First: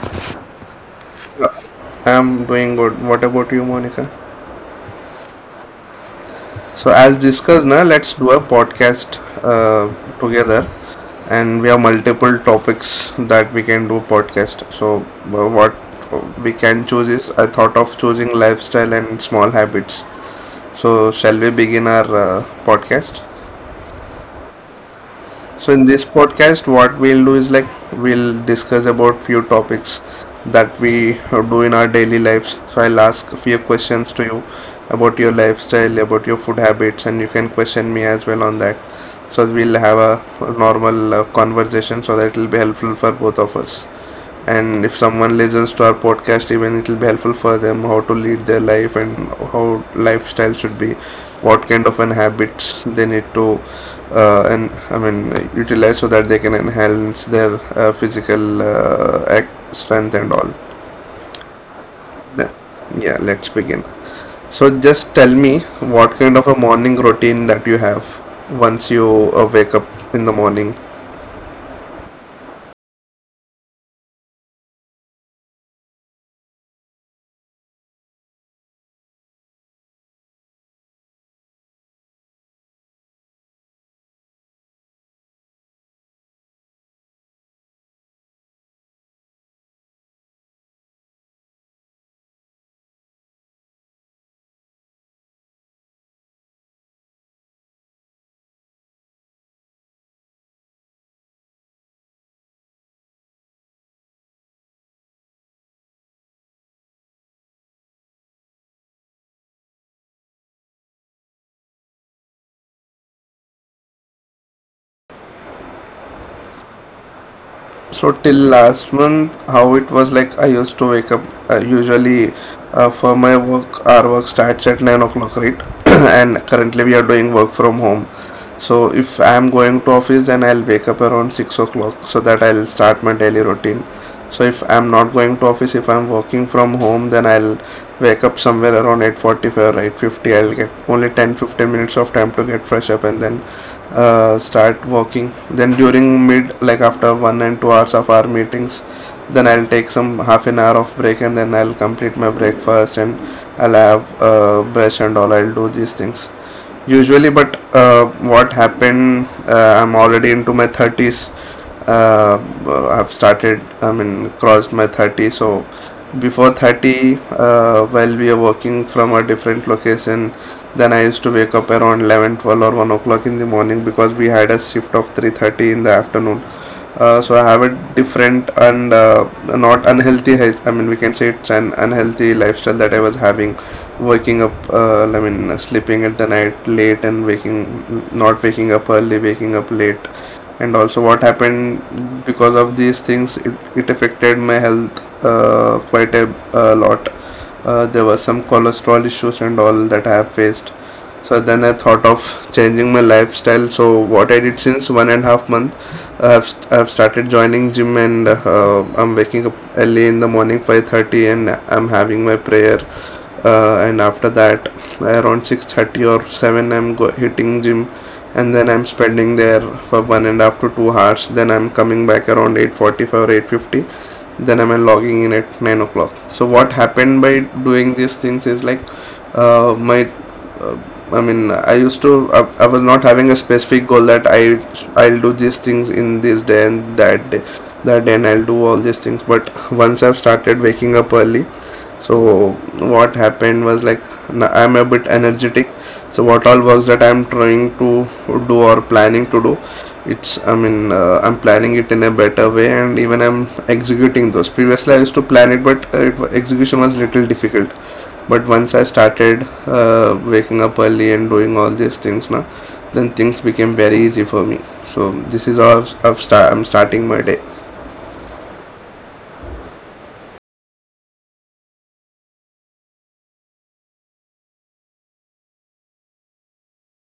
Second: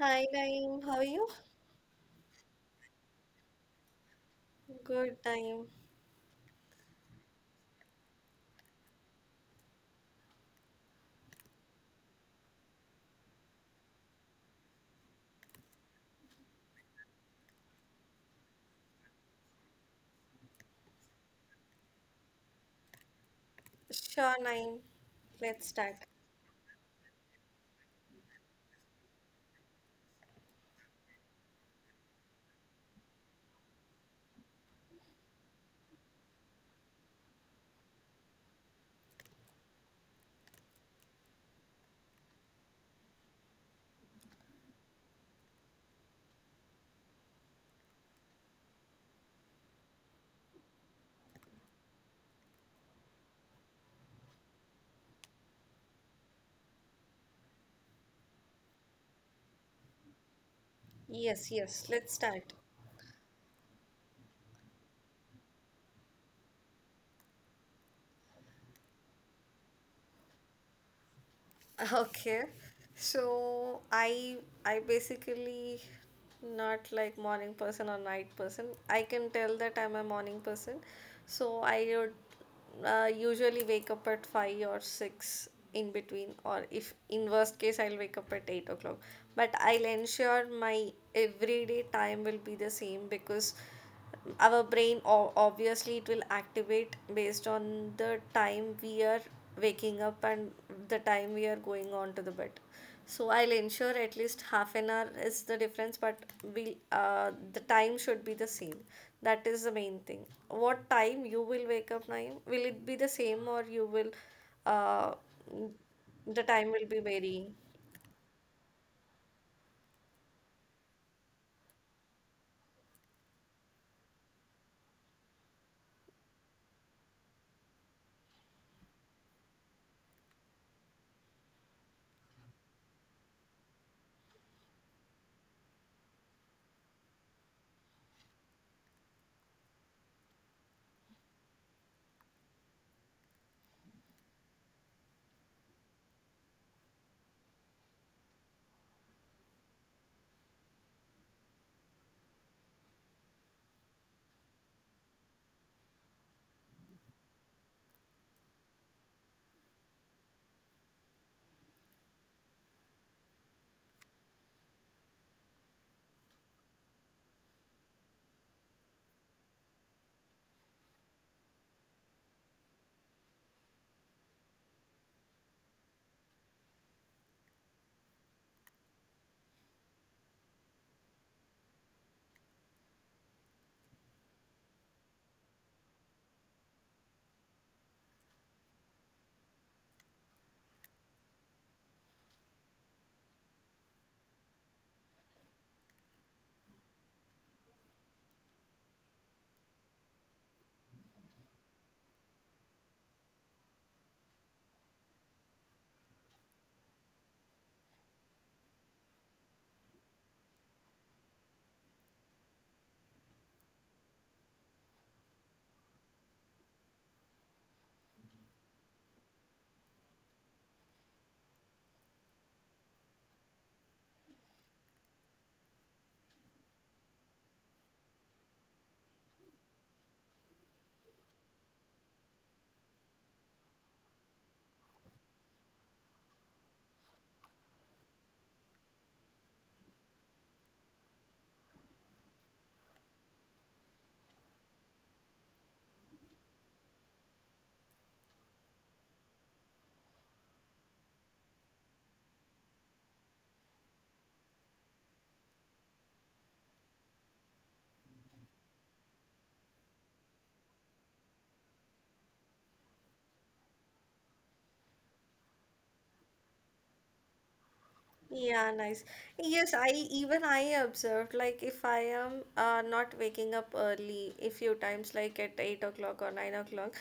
Hi Naeem, how are you? I'm doing good. What about you, Monica? Good Naeem. So, as discussed, now let's do a podcast uh, together, and we have multiple topics that we can do podcast. So, what we can choose is I thought of choosing lifestyle and small habits. So, shall we begin our podcast? Sure Naeem, let's So in start. this podcast what we'll do is like we'll discuss about few topics that we do in our daily lives. So I'll ask a few questions to you about your lifestyle, about your food habits, and you can question me as well on that. So we'll have a normal conversation so that it will be helpful for both of us, and if someone listens to our podcast even it will be helpful for them, how to lead their life and how lifestyle should be, what kind of an habits they need to and I mean utilize so that they can enhance their physical strength and all. Yes, yes, let's Yeah. start. Yeah, let's begin. So just tell me, what kind of a morning routine that you have once you wake up in the morning? Okay. So I I basically not like morning person or night person. I can tell that I'm a morning person. So I would usually wake up at 5 or 6 in between, or if in worst case I'll wake up at 8 o'clock. But I'll ensure my everyday time will be the same, because our brain obviously it will activate based on the time we are waking up and the time we are going on to the bed. So I'll ensure at least half an hour is the difference, but we the time should be the same. That is the main thing. What time you will wake up, Naeem? Will it be the same, or you will uh, the time will be varying? So till last month, how it was like I used to wake up usually for my work. Our work starts at 9 o'clock, right? And currently we are doing work from home. So if I am going to office, then I'll wake up around 6 o'clock so that I'll start my daily routine. So if I'm not going to office, if I'm working from home, then I'll wake up somewhere around 8:45 or 8:50. I'll get only 10-15 minutes of time to get fresh up and then start working. Then during mid, like after 1 and 2 hours of our meetings, then I'll take some half an hour of break and then I'll complete my breakfast, and I'll have brush and all, I'll do these things usually. But what happened, I'm already into my 30s. uh, I've started, I mean crossed my 30. So before 30, while we are working from a different location, then I used to wake up around 11:12 or 1 o'clock in the morning because we had a shift of 3:30 in the afternoon. So I have a different and not unhealthy, I mean we can say it's an unhealthy lifestyle that I was having, waking up, I mean sleeping at the night late and waking, not waking up early, waking up late. And also what happened, because of these things it affected my health a lot. There were some cholesterol issues and all that I have faced. So then I thought of changing my lifestyle. So what I did since one and a half month, I have started joining gym and I'm waking up early in the morning 5:30 and I'm having my prayer and after that around 6:30 or 7 hitting gym. And then I'm spending there for one and a half to 2 hours, then I'm coming back around 8:45 or 8:50, then I'm logging in at 9 o'clock. So what happened by doing these things is like my uh, I mean, I used to. I was not having a specific goal that I'll do these things in this day and that day, and I'll do all these things. But once I've started waking up early, so what happened was like I'm a bit energetic. So what all works that I'm trying to do or planning to do, it's I mean I'm planning it in a better way, and even I'm executing those. Previously I used to plan it, but execution was little difficult. But once I started waking up early and doing all these things now, then things became very easy for me. So this is how I'm starting my day. Yeah, nice. Yes, I even I observed like if I am not waking up early a few times like at 8 o'clock or 9 o'clock,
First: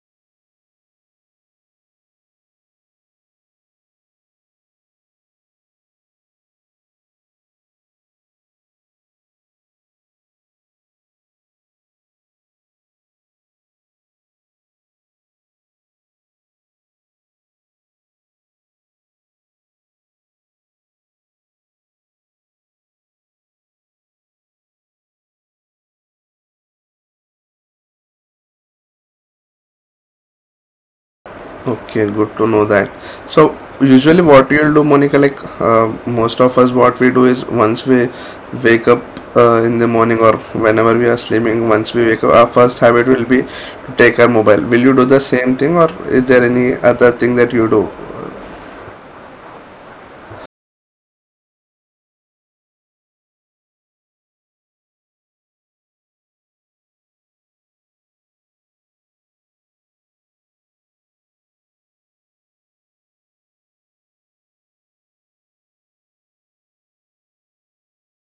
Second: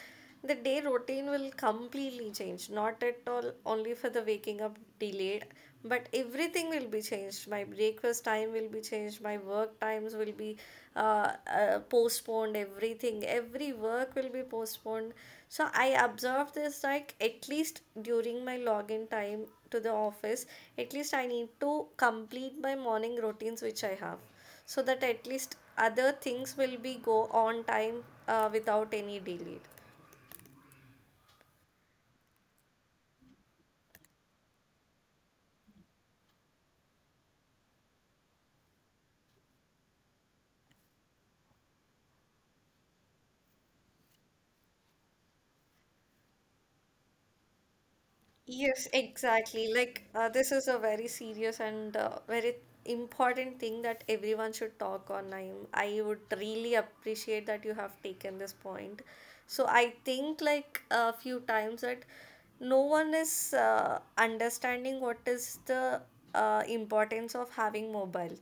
the day routine will completely change. Not at all only for the waking up delayed, but everything will be changed. My breakfast time will be changed. My work times will be postponed. Everything, every work will be postponed. So I observed this like at least during my login time to the office, at least I need to complete my morning routines which I have, so that at least other things will be go on time without any delay. Okay, good to know that. So usually what you'll do, Monica, like most of us, what we do is once we wake up in the morning, or whenever we are sleeping, once we wake up, our first habit will be to take our mobile. Will you do the same thing, or is there any other thing that you do? Yes, exactly. Like, this is a very serious and very important thing that everyone should talk on. I would really appreciate that you have taken this point. So, I think like a few times that no one is understanding what is the importance of having mobile.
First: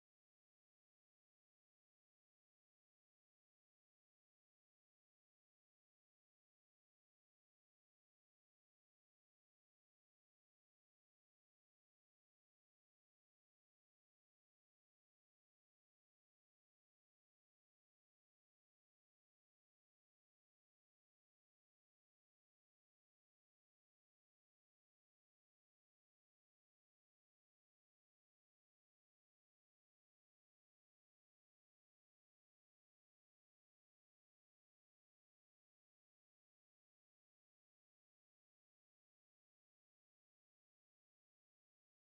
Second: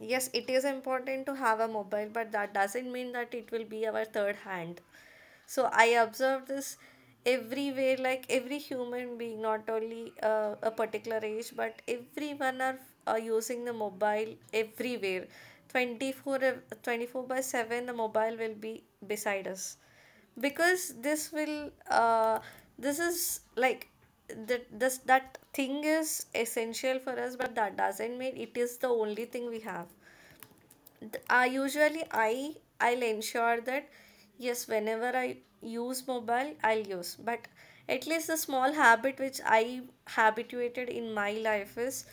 Yes, it is important to have a mobile, but that doesn't mean that it will be our third hand. So I observe this everywhere, like every human being, not only a particular age, but everyone are using the mobile everywhere, 24 24 by 7. The mobile will be beside us because this will this is like that this, that thing is essential for us, but that doesn't mean it is the only thing we have. I usually I I'll ensure that yes, whenever I use mobile, I'll use. But at least the small habit which I habituated in my life is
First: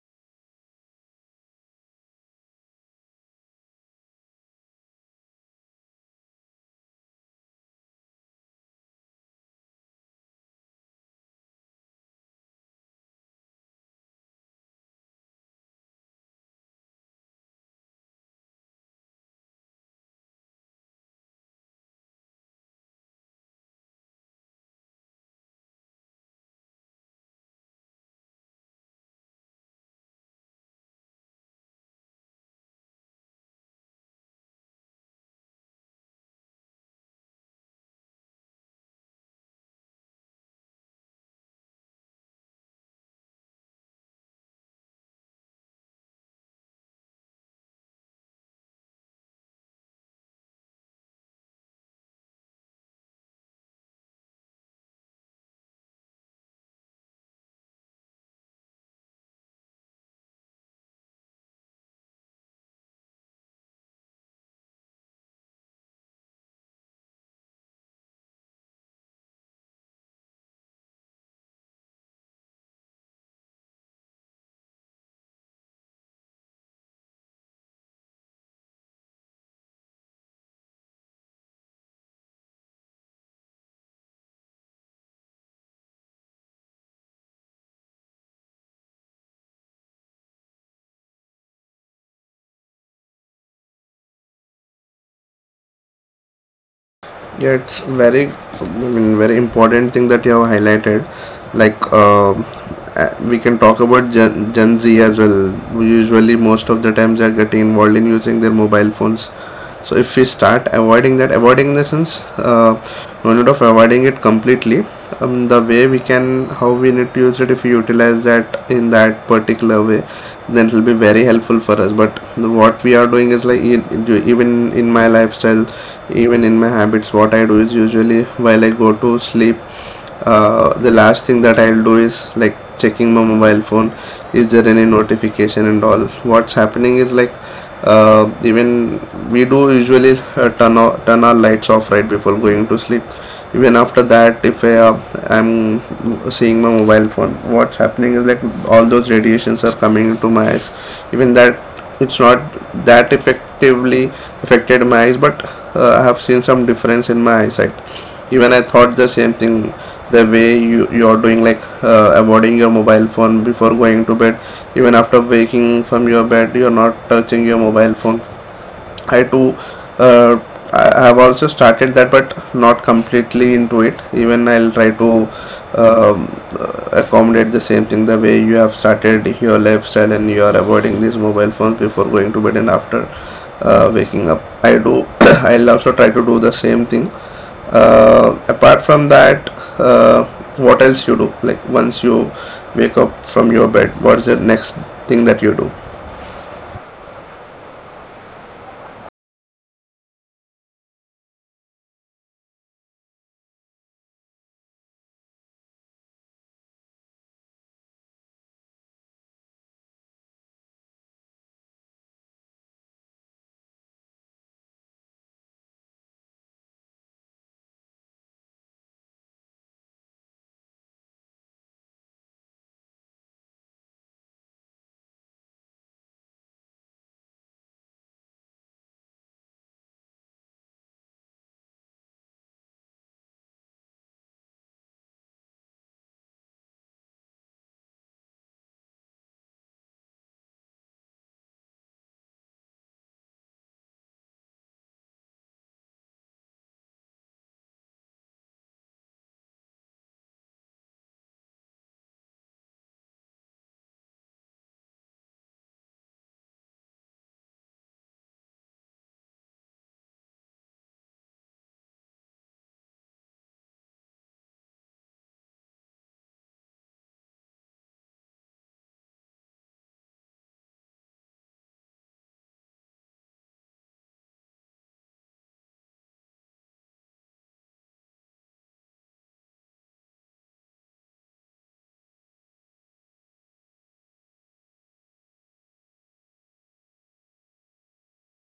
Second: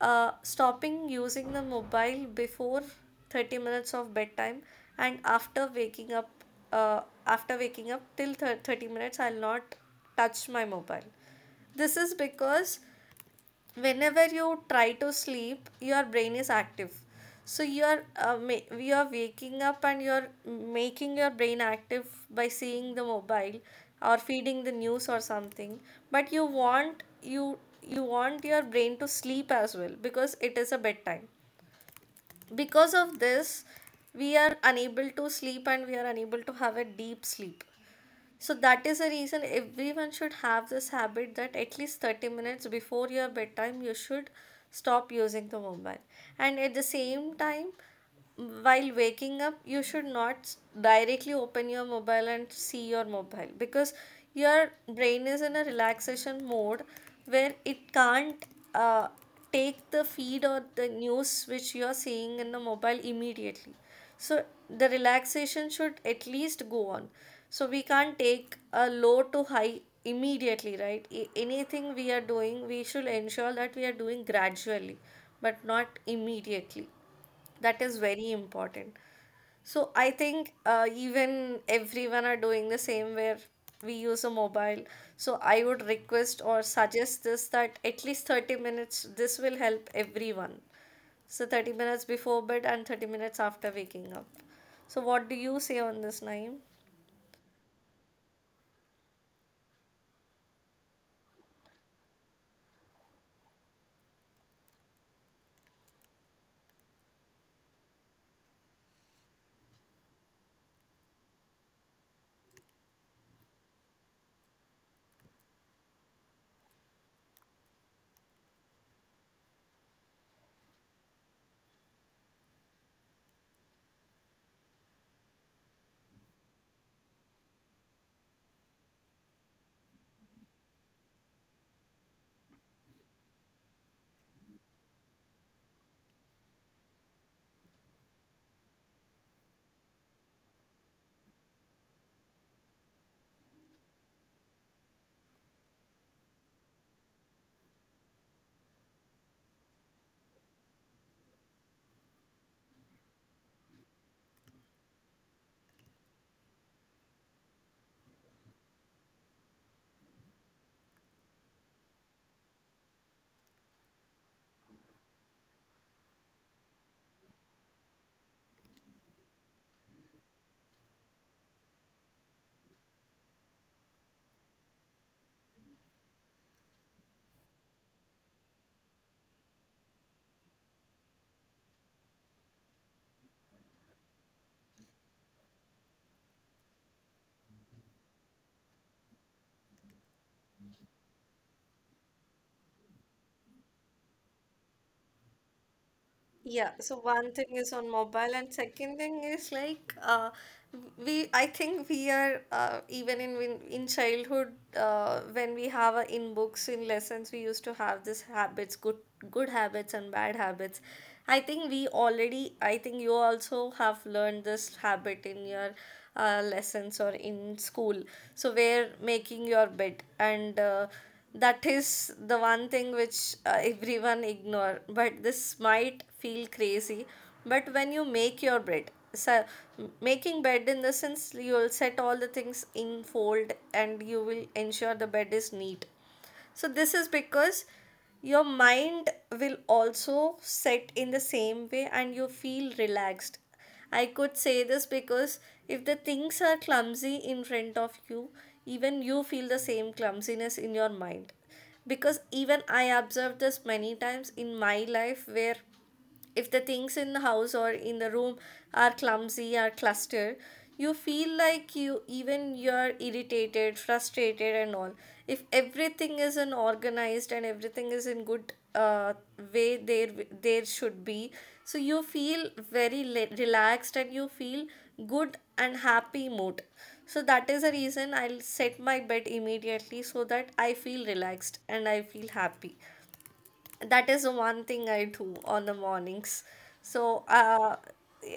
stopping using the mobile before 30 minutes of bedtime and after waking up, uh, after waking up till 30 minutes I'll not touch my mobile. This is because whenever you try to sleep, your brain is active. So you are you are waking up and you are making your brain active by seeing the mobile or feeding the news or something, but you want your brain to sleep as well because it is a bedtime. Because of this, we are unable to sleep and we are unable to have a deep sleep. So that is the reason everyone should have this habit that at least 30 minutes before your bedtime you should stop using the mobile. And at the same time, while waking up you should not directly open your mobile and see your mobile because your brain is in a relaxation mode where it can't uh, take the feed or the news which you are seeing in the mobile immediately. So the relaxation should at least go on, so we can't take a low to high immediately, right? Anything we are doing we should ensure that we are doing gradually but not immediately. That is very important. So I think even everyone are doing the same where we use a mobile. So I would request or suggest this that at least 30 minutes, this will help everyone. So 30 minutes before bed and 30 minutes after waking up. So what do you say on this, Naeem? Yeah, it's very, I mean, very important thing that you have highlighted. Like we can talk about gen z as well. Usually most of the times they are getting involved in using their mobile phones. So if we start avoiding that, avoiding in the sense, no need of avoiding it completely. The way we can, how we need to use it, if we utilize that in that particular way, then it will be very helpful for us. But what we are doing is like, even in my lifestyle, even in my habits, what I do is usually while I go to sleep, the last thing that I'll do is like checking my mobile phone, is there any notification and all. What's happening is like, even we do usually turn our lights off right before going to sleep. Even after that, if I'm seeing my mobile phone, what's happening is like all those radiations are coming into my eyes. Even that, it's not that effectively affected my eyes, but I have seen some difference in my eyesight. Even I thought the same thing, the way you are doing, like avoiding your mobile phone before going to bed, even after waking from your bed you are not touching your mobile phone. I too, uh, I have also started that, but not completely into it. Even I'll try to um, accommodate the same thing, the way you have started your lifestyle and you are avoiding these mobile phones before going to bed and after waking up I do. I'll also try to do the same thing. Apart from that, uh, what else you do, like once you wake up from your bed, what is the next thing that you do? Yeah, so one thing is on mobile, and second thing is like we. I think we are even in childhood when we have a, in books in lessons we used to have this habits, good habits and bad habits. I think we already. I think you also have learned this habit in your lessons or in school. So we're making your bed, and. That is the one thing which everyone ignore, but this might feel crazy. But when you make your bed, so making bed in the sense, you'll set all the things in fold and you will ensure the bed is neat. So, this is because your mind will also set in the same way and you feel relaxed. I could say this because if the things are clumsy in front of you, even you feel the same clumsiness in your mind. Because even I observed this many times in my life, where if the things in the house or in the room are clumsy or clustered, you feel like you're irritated, frustrated and all. If everything is in organized and everything is in good way there, there should be so you feel very relaxed and you feel good and happy mood. So that is the reason I'll set my bed immediately so that I feel relaxed and I feel happy. That is the one thing I do on the mornings. So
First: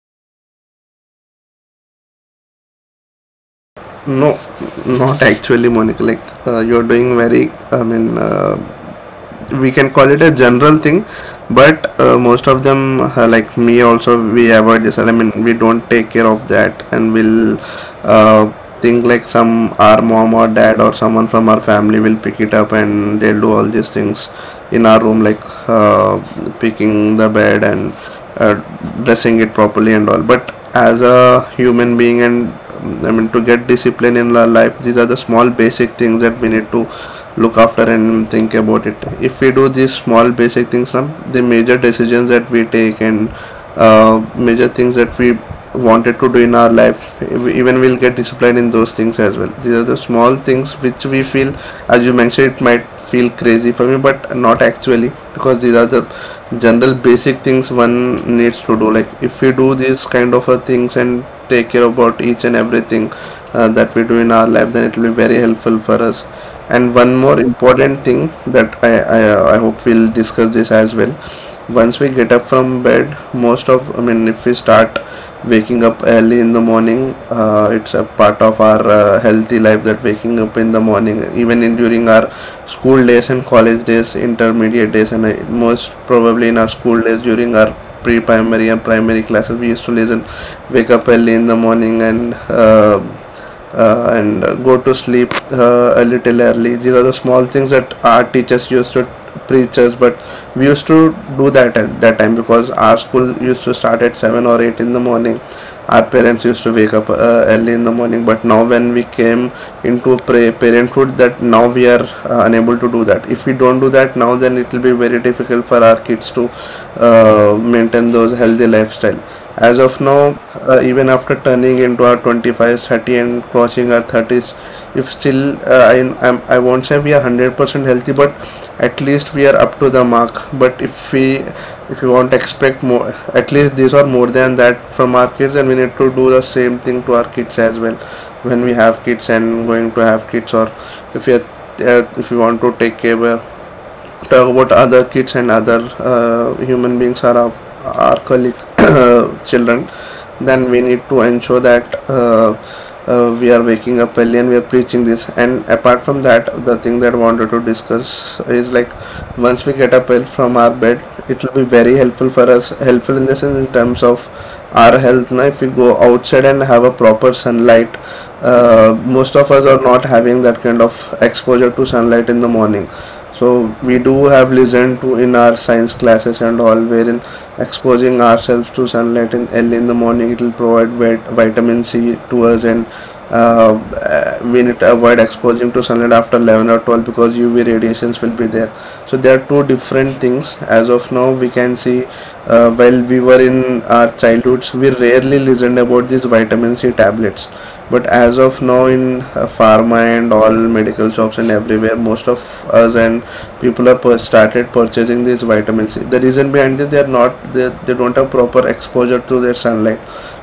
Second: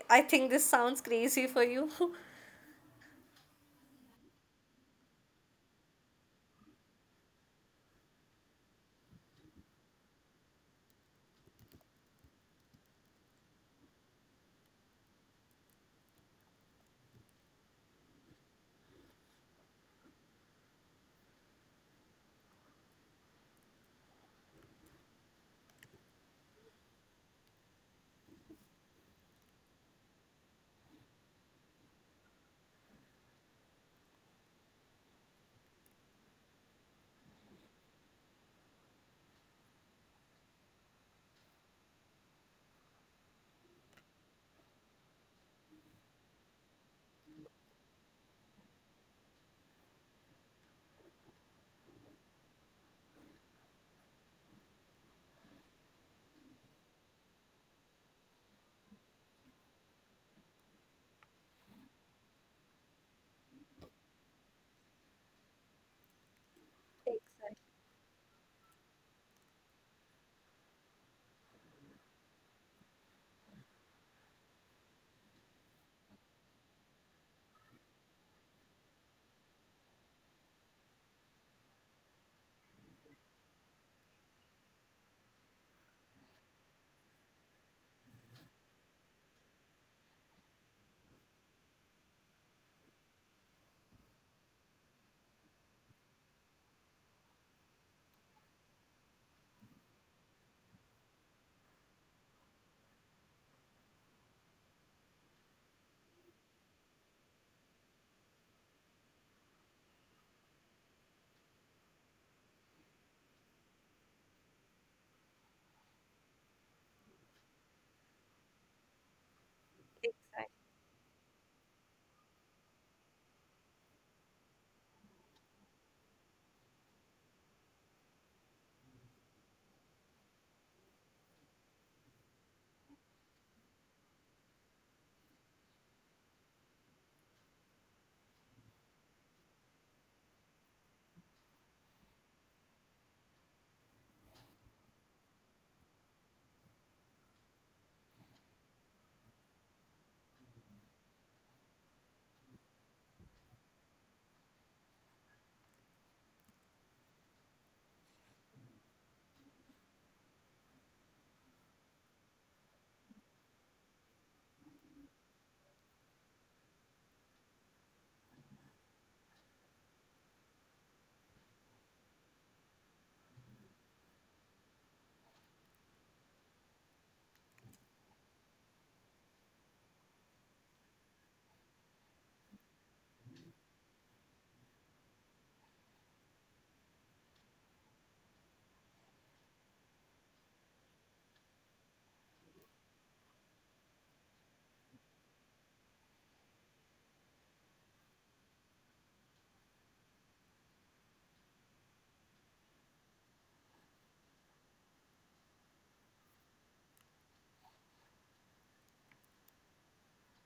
I think this sounds crazy for you. No, not actually, Monica. Like you're doing very, I mean, we can call it a general thing. But most of them, like me also, we avoid this, I mean we don't take care of that, and we'll uh, think like some, our mom or dad or someone from our family will pick it up and they'll do all these things in our room, like uh, picking the bed and uh, dressing it properly and all. But as a human being, and I mean to get discipline in our life, these are the small basic things that we need to look after and think about it. If we do these small basic things now, the major decisions that we take and major things that we wanted to do in our life, even we'll get disciplined in those things as well. These are the small things which we feel, as you mentioned, it might feel crazy for me, but not actually, because these are the general basic things one needs to do. Like if we do these kind of things and take care about each and everything that we do in our life, then it will be very helpful for us. And one more important thing that I hope we'll discuss this as well. Once we get up from bed, most of, I mean, if we start waking up early in the morning, it's a part of our healthy life, that waking up in the morning. Even in during our school days and college days, intermediate days, and most probably in our school days during our pre-primary and primary classes, we used to listen, wake up early in the morning and and go to sleep a little early. These are the small things that our teachers used to preach us, but we used to do that at that time because our school used to start at 7 or 8 in the morning. Our parents used to wake up early in the morning, but now when we came into parenthood, that now we are unable to do that. If we don't do that now, then it will be very difficult for our kids to maintain those healthy lifestyle. As of now, even after turning into our 25s, 30 and crossing our 30s, if still I'm, I won't say we are 100% healthy, but at least we are up to the mark. But if we want to expect more, at least these are more than that from our kids, and we need to do the same thing to our kids as well when we have kids and going to have kids, or if we are if we want to take care of talk about other kids and other human beings are our colleague children, then we need to ensure that we are waking up early and we are preaching this. And apart from that, the thing that I wanted to discuss is like, once we get up early from our bed, it will be very helpful for us, helpful in the sense in terms of our health. Now if we go outside and have a proper sunlight, most of us are not having that kind of exposure to sunlight in the morning. So we do have listened to in our science classes and all, wherein exposing ourselves to sunlight in early in the morning, it will provide vitamin C to us. And we need to avoid exposing to sunlight after 11 or 12 because UV radiations will be there. So there are two different things as of now we can see. While we were in our childhoods, we rarely listened about these vitamin C tablets, but as of now, in pharma and all medical shops and everywhere, most of us and people are started purchasing these vitamin C. The reason behind this, they are not, they don't have proper exposure to their sunlight.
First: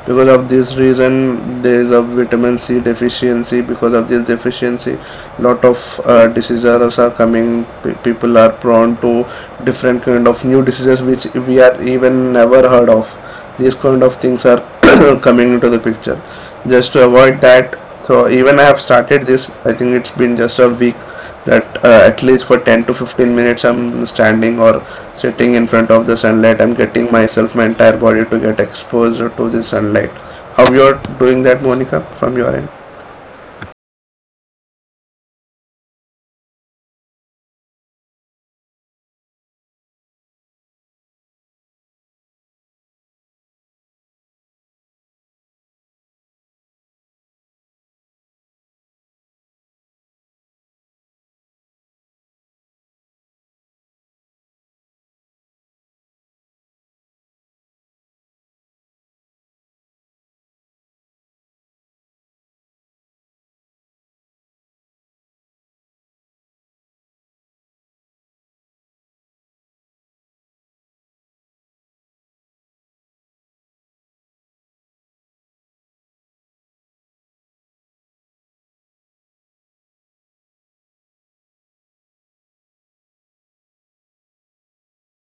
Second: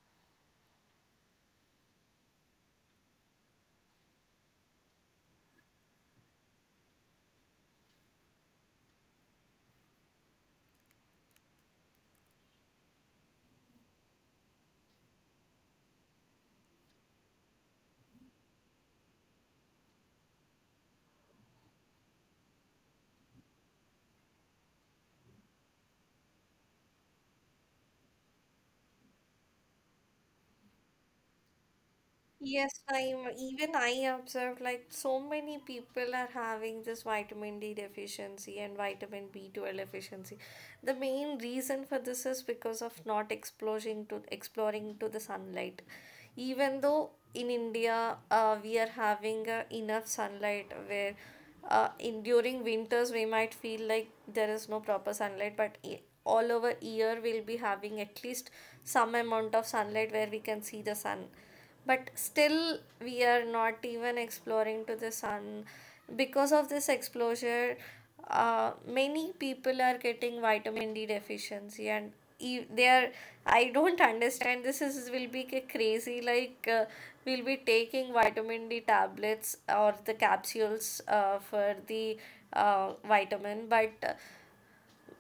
Because of this reason, there is a vitamin C deficiency. Because of this deficiency, lot of diseases are coming. People are prone to different kind of new diseases which we are even never heard of. These kind of things are coming into the picture just to avoid that. So even I have started this. I think it's been just a week that at least for 10 to 15 minutes I'm standing or sitting in front of the sunlight. I'm getting myself, my entire body, to get exposed to the sunlight. How you're doing that, Monica, from your end? Yes, even I observed like so many people are having this vitamin D deficiency and vitamin B12 deficiency. The main reason for this is because of not exposing to exploring to the sunlight. Even though in India, we are having enough sunlight where in during winters we might feel like there is no proper sunlight, but all over year we'll be having at least some amount of sunlight where we can see the sun. But still we are not even exploring to the sun. Because of this exposure, many people are getting vitamin D deficiency and they are, I don't understand this is will be crazy like, we'll be taking vitamin D tablets or the capsules for the vitamin, but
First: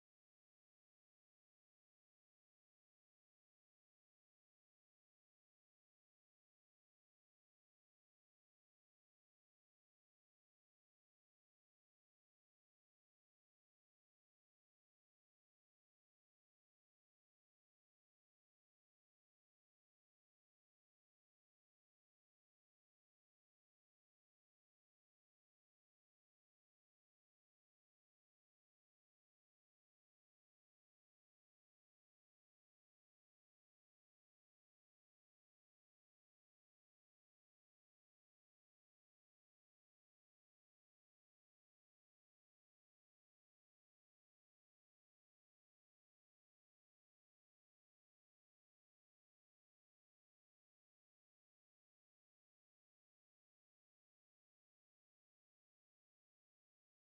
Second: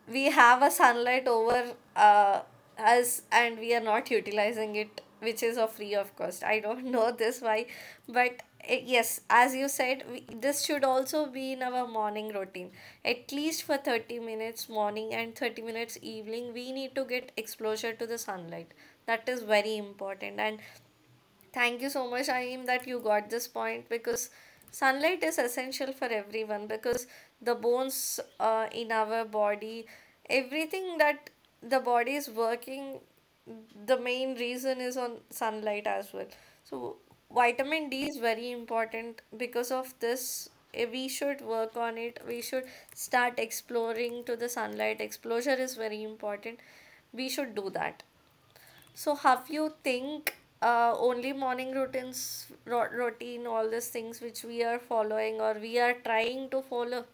we have a sunlight over us and we are not utilizing it, which is a free of cost. I don't know this why. But yes, as you said, we, this should also be in our morning routine, at least for 30 minutes morning and 30 minutes evening we need to get exposure to the sunlight. That is very important. And thank you so much, Aim, that you got this point, because sunlight is essential for everyone, because the bones in our body, everything that the body is working, the main reason is on sunlight as well. So, vitamin D is very important because of this. We should work on it. We should start exploring to the sunlight. Exposure is very important. We should do that. So have you think only morning routines, routine, all these things which we are following or we are trying to follow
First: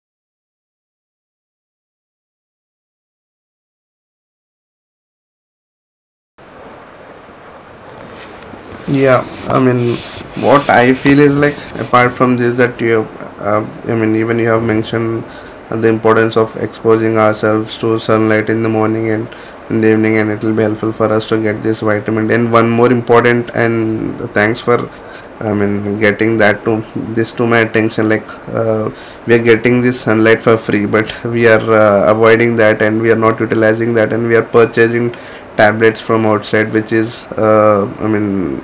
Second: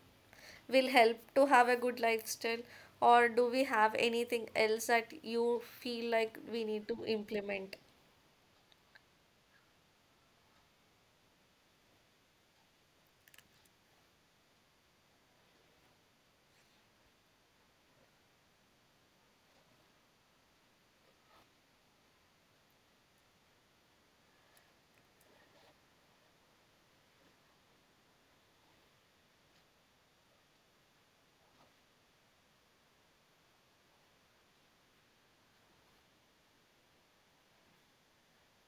will help to have a good lifestyle, or do we have anything else that you feel like we need to implement? Yeah, I mean, what I feel is like apart from this that you have, I mean, even you have mentioned the importance of exposing ourselves to sunlight in the morning and in the evening, and it will be helpful for us to get this vitamin. D. And one more important, and thanks for, I mean, getting that to this to my attention. Like we are getting this sunlight for free, but we are avoiding that, and we are not utilizing that, and we are purchasing tablets from outside, which is I mean,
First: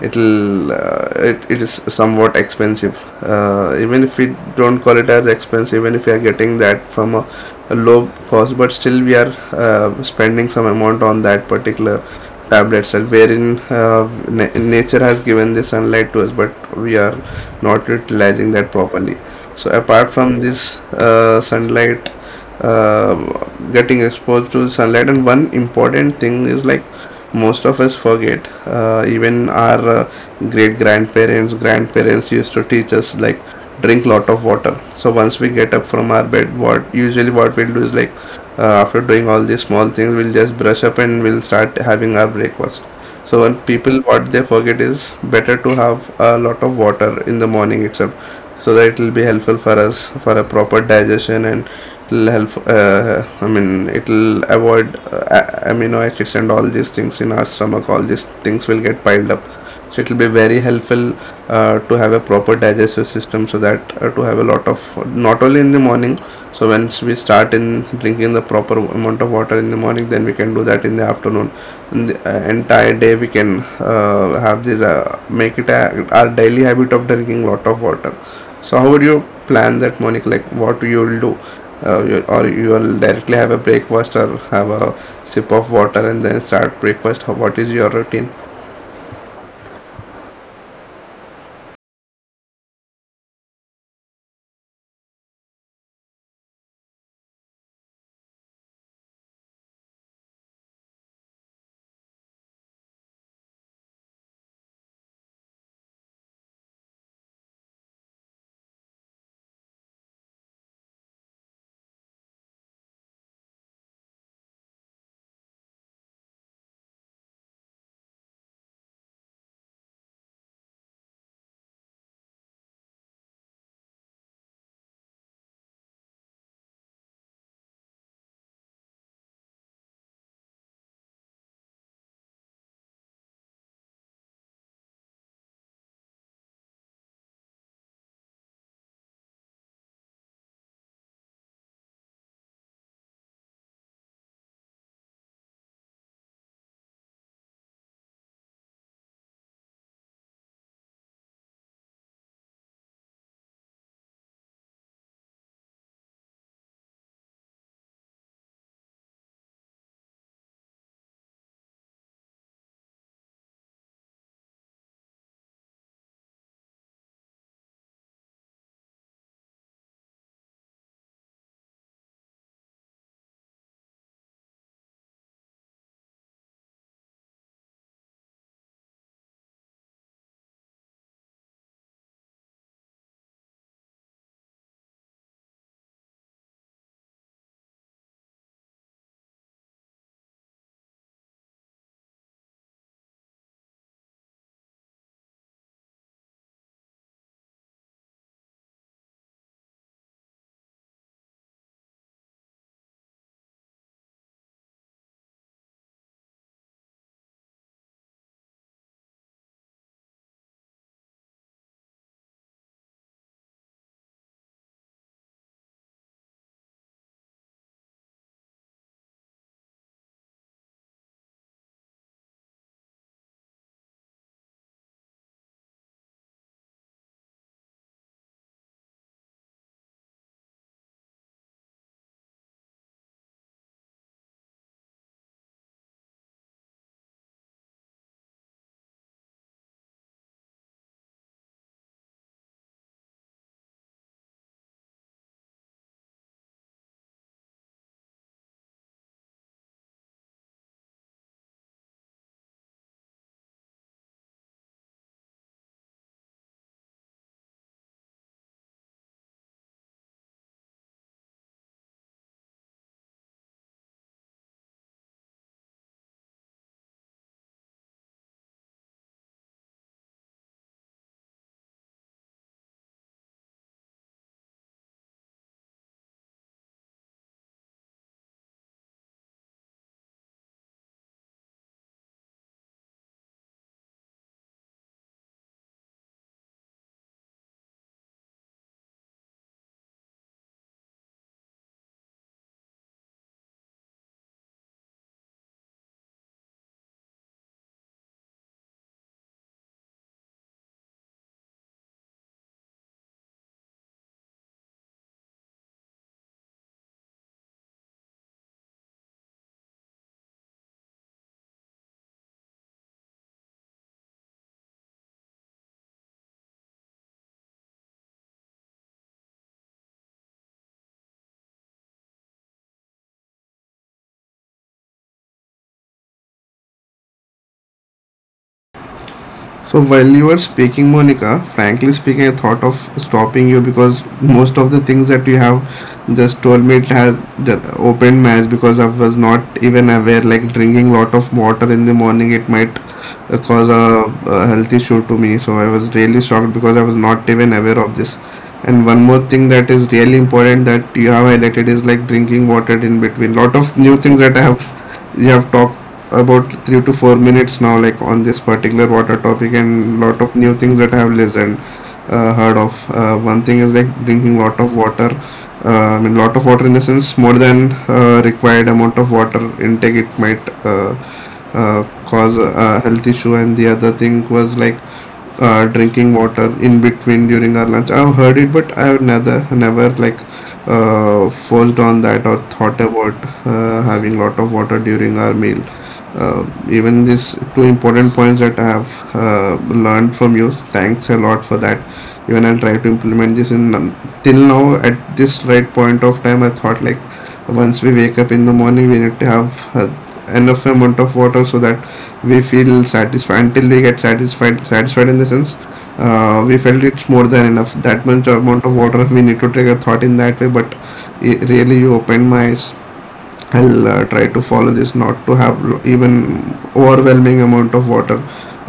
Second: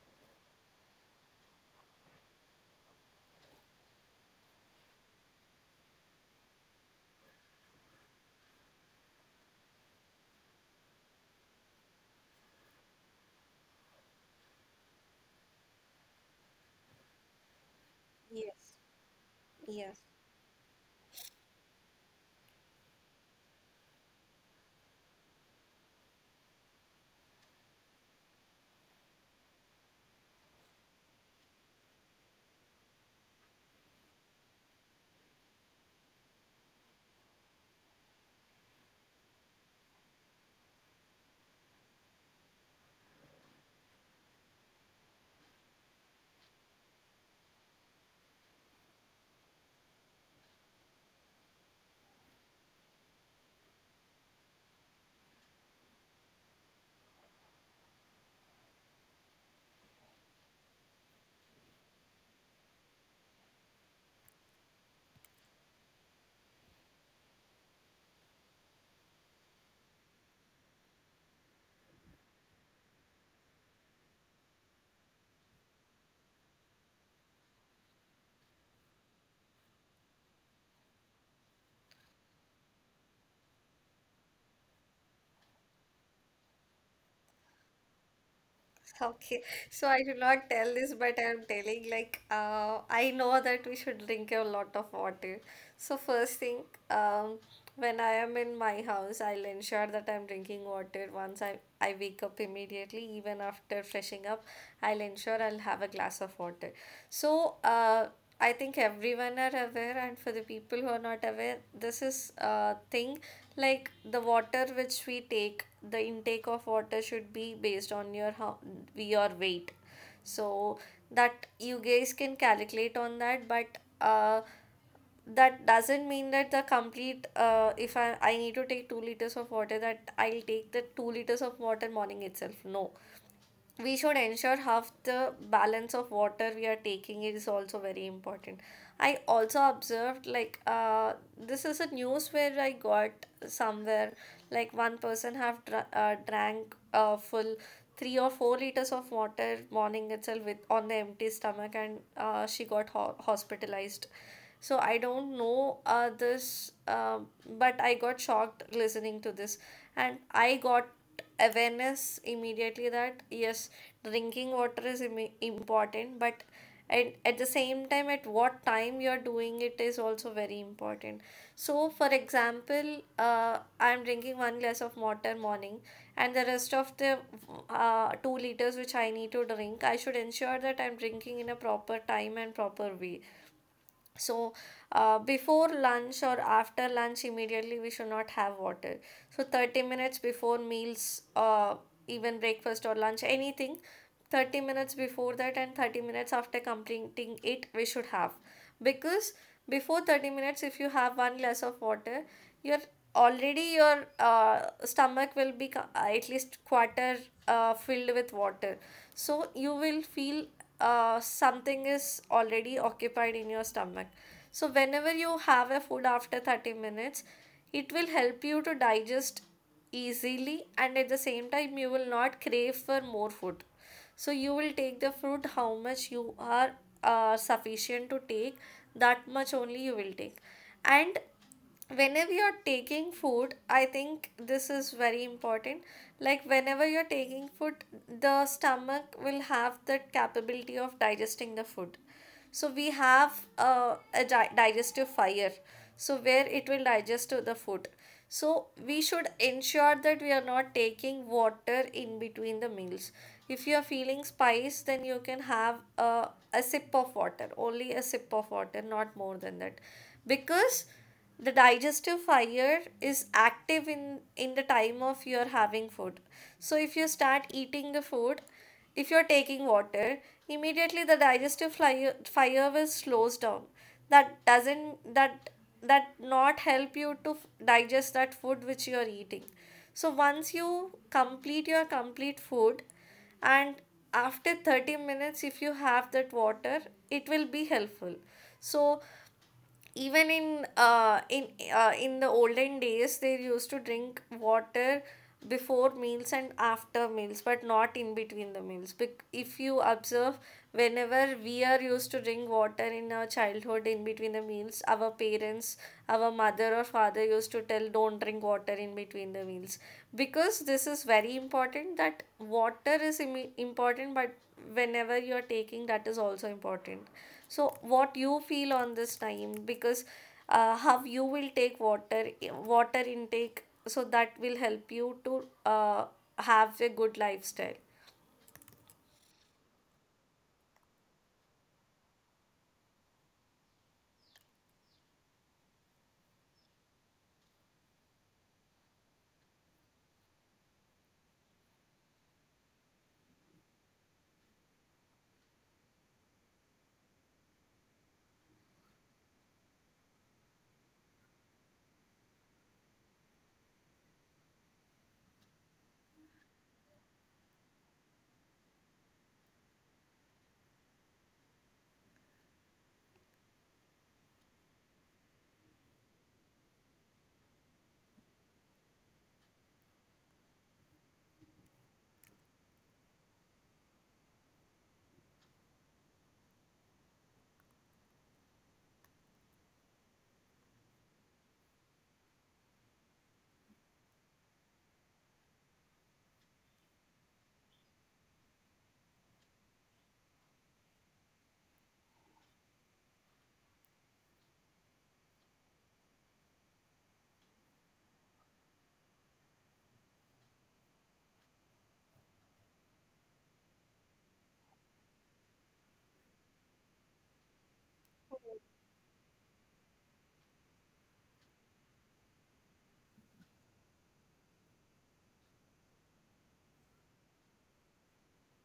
it'll it is somewhat expensive. Even if we don't call it as expensive, even if we are getting that from a low cost, but still we are spending some amount on that particular tablet itself, wherein nature has given the sunlight to us, but we are not utilizing that Yes, properly. So yes. apart from this sunlight, uh, getting exposed to sunlight, and one important thing is like, most of us forget even our great grandparents, grandparents used to teach us like, drink lot of water. So once we get up from our bed, what usually what we'll do is like, after doing all these small things, we'll just brush up and we'll start having our breakfast. So when people, what they forget is, better to have a lot of water in the morning itself so that it will be helpful for us for a proper digestion. And it'll help I mean, it'll avoid amino acids and all these things in our stomach. All these things will get piled up, so it will be very helpful to have a proper digestive system. So that to have a lot of, not only in the morning. So once we start in drinking the proper amount of water in the morning, then we can do that in the afternoon. In the entire day, we can have this make it a, our daily habit of drinking lot of water. So how would you plan that morning, like what you will do? Or you will directly have a breakfast, or have a sip of water and then start breakfast? What is your routine? Okay, so I did not tell this, but I am telling like, I know that we should drink a lot of water. So first thing, um, when I am in my house, I'll ensure that I'm drinking water. Once I wake up immediately, even after freshing up, I'll ensure I'll have a glass of water. So I think everyone are aware, and for the people who are not aware, this is a thing, like the water which we take, the intake of water should be based on your how, your weight. So that you guys can calculate on that, but that doesn't mean that the complete if I need to take 2 liters of water that I'll take the 2 liters of water morning itself. No, we should ensure half the balance of water we are taking is also very important. I also observed, this is a news where I got somewhere, like one person have drank full 3 or 4 liters of water morning itself with on the empty stomach, and she got hospitalized. So I don't know but I got shocked listening to this, and I got awareness immediately that yes, drinking water is important, but and at the same time at what time you're doing it is also very important. So for example, I'm drinking one glass of water morning, and the rest of the 2 liters which I need to drink, I should ensure that I'm drinking in a proper time and proper way. So before lunch or after lunch immediately we should not have water. So 30 minutes before meals, even breakfast or lunch anything, 30 minutes before that and 30 minutes after completing it we should have. Because before 30 minutes if you have one glass of water, your already your stomach will be at least quarter filled with water. So you will feel something is already occupied in your stomach. So whenever you have a food after 30 minutes, it will help you to digest easily, and at the same time, you will not crave for more food. So you will take the food how much you are sufficient to take, that much only you will take. And whenever you're taking food, I think this is very important. Like whenever you're taking food, the stomach will have the capability of digesting the food. So we have a digestive fire, so where it will digest to the food. So we should ensure that we are not taking water in between the meals. If you are feeling spice, then you can have a sip of water, only a sip of water, not more than that. Because the digestive fire is active in the time of you're having food. So if you start eating the food, if you're taking water immediately, the digestive fire will slows down. That doesn't that that not help you to digest that food which you're eating. So once you complete your complete food, and after 30 minutes if you have that water, it will be helpful. So even in in the olden days they used to drink water before meals and after meals, but not in between the meals. If you observe, whenever we are used to drink water in our childhood in between the meals, our parents, our mother or father used to tell, don't drink water in between the meals, because this is very important that water is important, but whenever you are taking, that is also important. So what you feel on this time? Because how you will take water, water intake, so that will help you to have a good lifestyle. So while you were speaking, Monica, frankly speaking, I thought of stopping you, because most of the things that you have just told me, it has the opened my eyes, because I was not even aware. Like, drinking lot of water in the morning, it might cause a health issue to me. So I was really shocked because I was not even aware of this. And one more thing that is really important that you have highlighted is like drinking water in between. Lot of new things that I have, you have talked about 3 to 4 minutes now, like on this particular water topic, and lot of new things that I have listened, heard of. One thing is like drinking lot of water. I mean, lot of water in the sense more than required amount of water intake. It might uh, cause a health issue. And the other thing was like drinking water in between during our lunch. I've heard it, but I've never like forced on that or thought about having lot of water during our meal. Uh, Even these two important points that I have learned from you. Thanks a lot for that. Even I'll try to implement this in till now. At this right point of time, I thought like, once we wake up in the morning, we need to have enough amount of water so that we feel satisfied, until we get satisfied, satisfied in the sense we felt it's more than enough, that much amount of water we need to take. A thought in that way. But it really, you opened my eyes. I will try to follow this, not to have even overwhelming amount of water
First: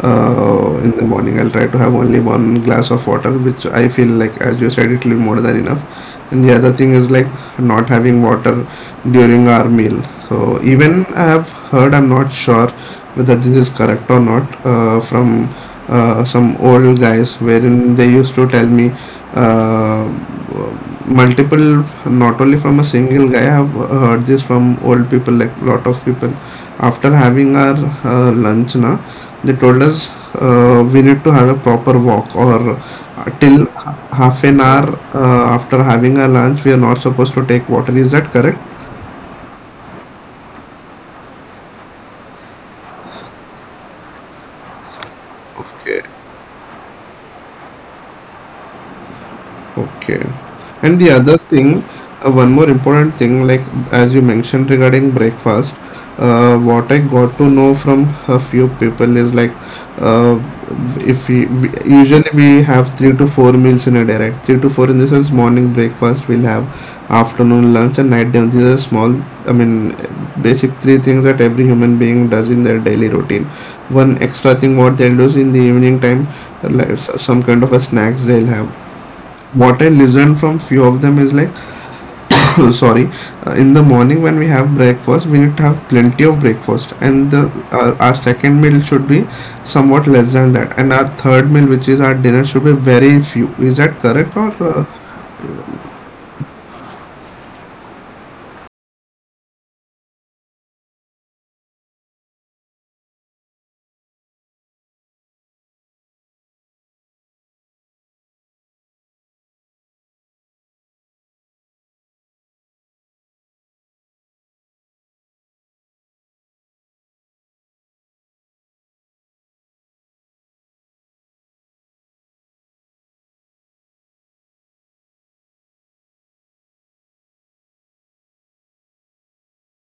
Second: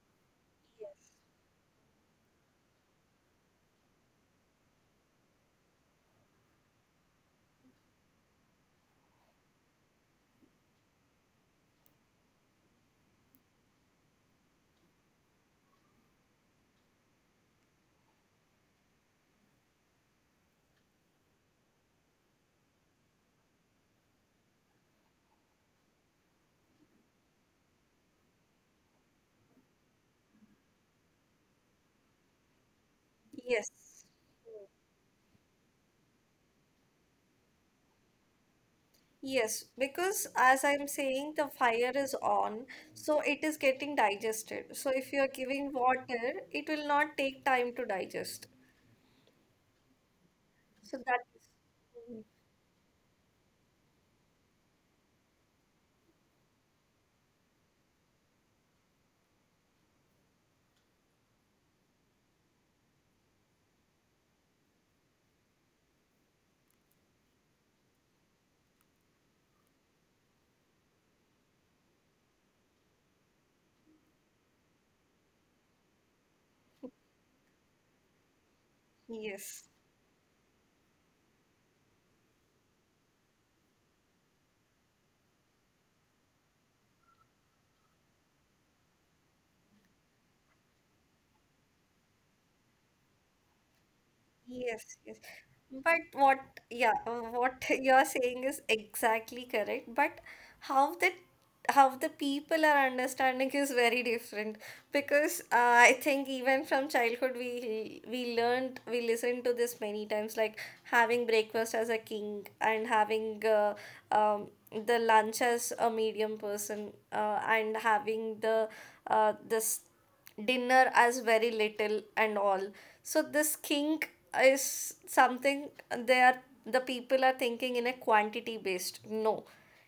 in the morning. I'll try to have only one glass of water, which I feel like, as you said, it will be more than enough. And the other thing is like, not having water during our meal. So even I have heard, I'm not sure whether this is correct or not, from some old guys wherein they used to tell me, uh, multiple, not only from a single guy. I've heard this from old people, like lot of people, after having our lunch na, they told us we need to have a proper walk, or till Yes. half an hour after having our lunch, we are not supposed to take water. Is that correct? Yes, because as I'm saying, the fire is on, so it is getting digested. So if you're giving Okay. water, it will not take time to digest. Okay. So And the that other thing, is, one more important thing, like as you mentioned regarding breakfast, what I got to know from a few people is like, uh, if we usually we have three to four meals in a day, right? Three to four, in this sense, morning breakfast we'll have, afternoon lunch, and night dinner. These are small, I mean, basic three things that every human being does in their daily routine. One extra thing what they'll do is in the evening time, like some kind of a snacks they'll have. yes. What I listened from few of them is like, sorry, in the morning when we have breakfast, we need to have plenty of breakfast, and our second meal should be somewhat less than that, and our third meal, which is our dinner, should be very few. Is that correct, or Yes, yes. But what, yeah, what you're saying is exactly correct. But how the how the people are understanding is very different. Because I think even from childhood we learned, we listened to this many times, like having breakfast as a king, and having um, the lunch as a medium person, and having the this dinner as very little and all. So this king is something they are, the people are thinking in a quantity based. No,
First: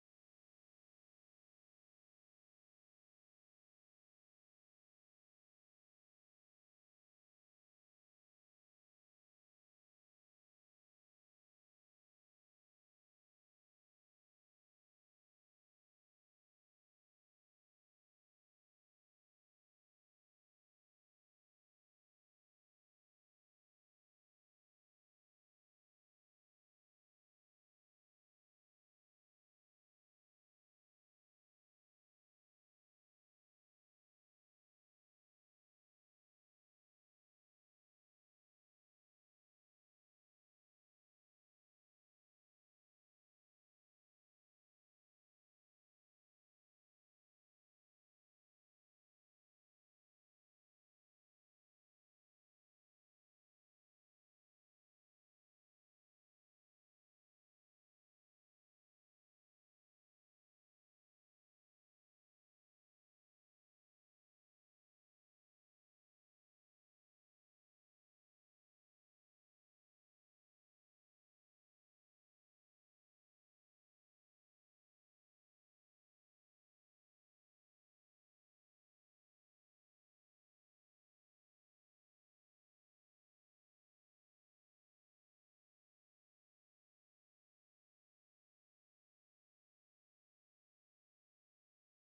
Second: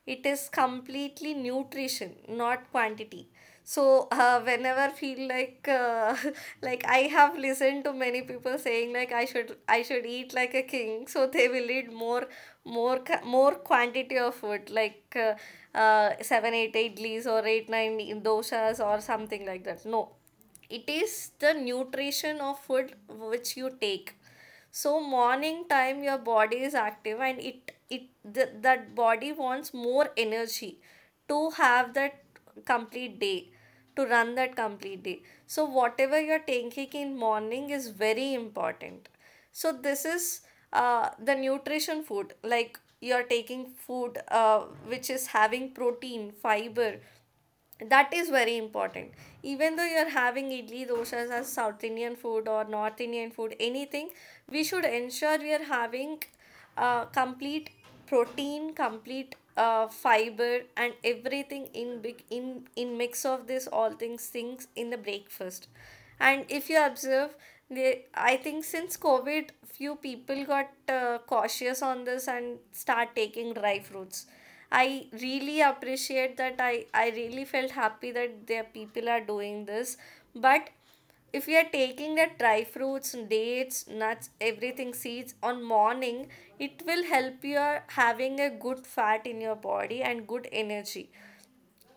it is completely nutrition, not quantity. So whenever feel like like I have listened to many people saying like I should eat like a king, so they will eat more, more quantity of food like 7, 8 idlis or 8, 9 doshas or something like that. No, it is the nutrition of food which you take. So morning time your body is active, and that body wants more energy to have that complete day, to run that complete day. So whatever you're taking in morning is very important. So this is the nutrition food, like you're taking food which is having protein, fiber, that is very important. Even though you're having idli doshas as South Indian food or North Indian food, anything, we should ensure we are having complete protein, complete fiber, and everything in big, in mix of this all things in the breakfast. And if you observe, they, I think since COVID, few people got cautious on this and start taking dry fruits. I really appreciate that. I really felt happy that their people are doing this. But if we are taking the dry fruits, dates, nuts, everything, seeds on morning, it will help, you are having a good fat in your body and good energy.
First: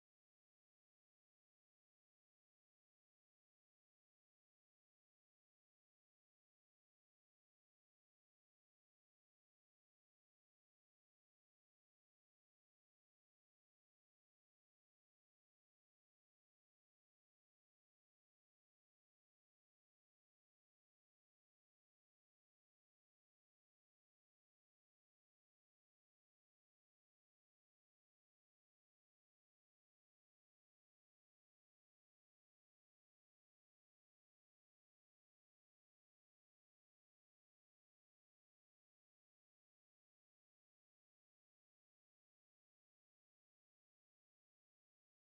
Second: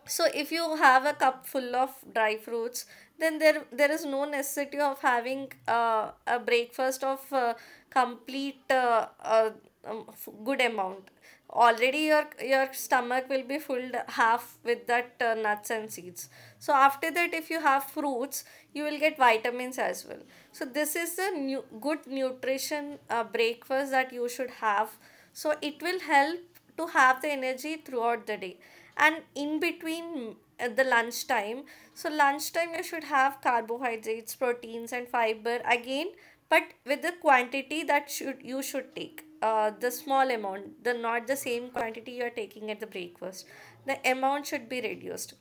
So if you have a cup full of dry fruits, then there is no necessity of having a breakfast of complete good amount, already your stomach will be filled half with that nuts and seeds. So after that if you have fruits, you will get vitamins as well. So this is the new good nutrition breakfast that you should have. So it will help to have the energy throughout the day. And in between the lunchtime, so lunchtime you should have carbohydrates, proteins, and fiber again. But with the quantity, that should you should take the small amount, the not the same quantity you are taking at the breakfast, the amount should be reduced.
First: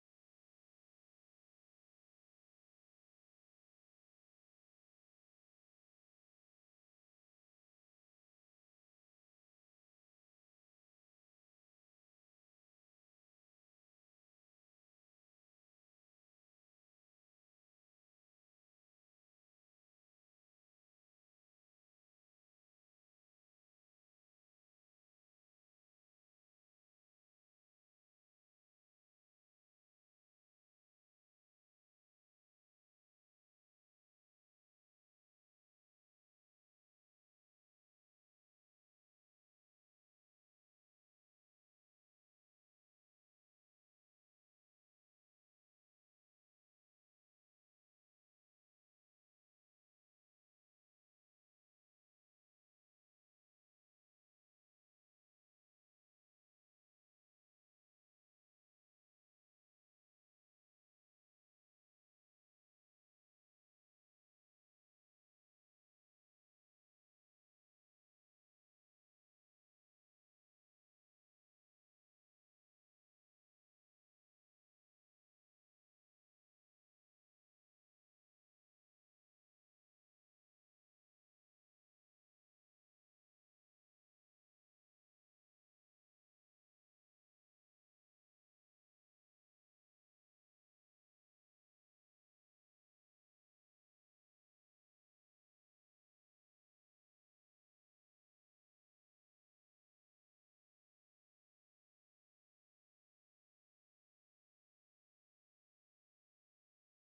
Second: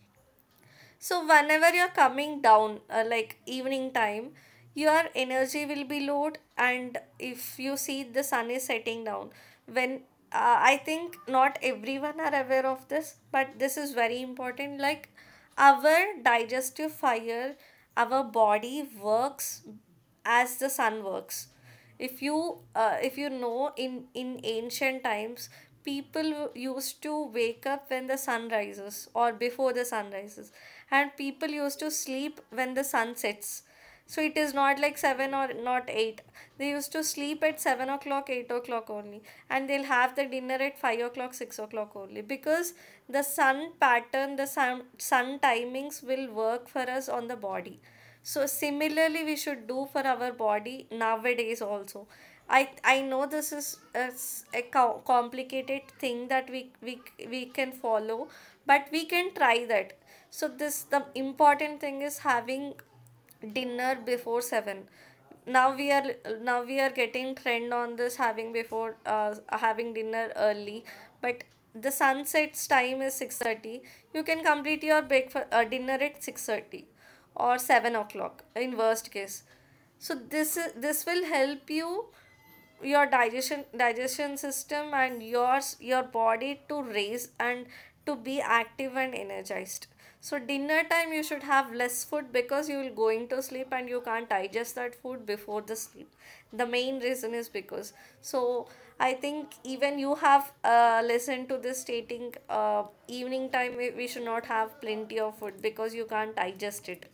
So whenever you're coming down, like evening time, your energy will be lowered. And if you see, the sun is setting down, when I think not everyone are aware of this, but this is very important. Like our digestive fire, our body works as the sun works. If you if you know, in ancient times people used to wake up when the sun rises or before the sun rises, and people used to sleep when the sun sets. So it is not like 7 or not 8, they used to sleep at 7 o'clock 8 o'clock only, and they'll have the dinner at 5 o'clock 6 o'clock only. Because the sun pattern, the sun timings will work for us on the body. So similarly, we should do for our body nowadays also. I know this is a, complicated thing that we can follow, but we can try that. So this, the important thing is having dinner before 7. Now we are, now we are getting trend on this, having before having dinner early. But the sunset's time is 6:30, you can complete your breakfast dinner at 6:30 or 7 o'clock in worst case. So this is, this will help you, your digestion system, and yours your body to raise and to be active and energized. So dinner time you should have less food, because you will going to sleep and you can't digest that food before the sleep. The main reason is because, so I think even you have listened to this stating, evening time we should not have plenty of food, because you can't digest it.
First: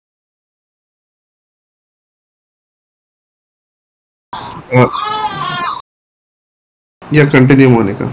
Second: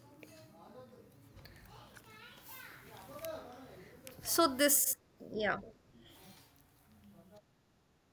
So this, uh, yeah. yeah, continue, Monica.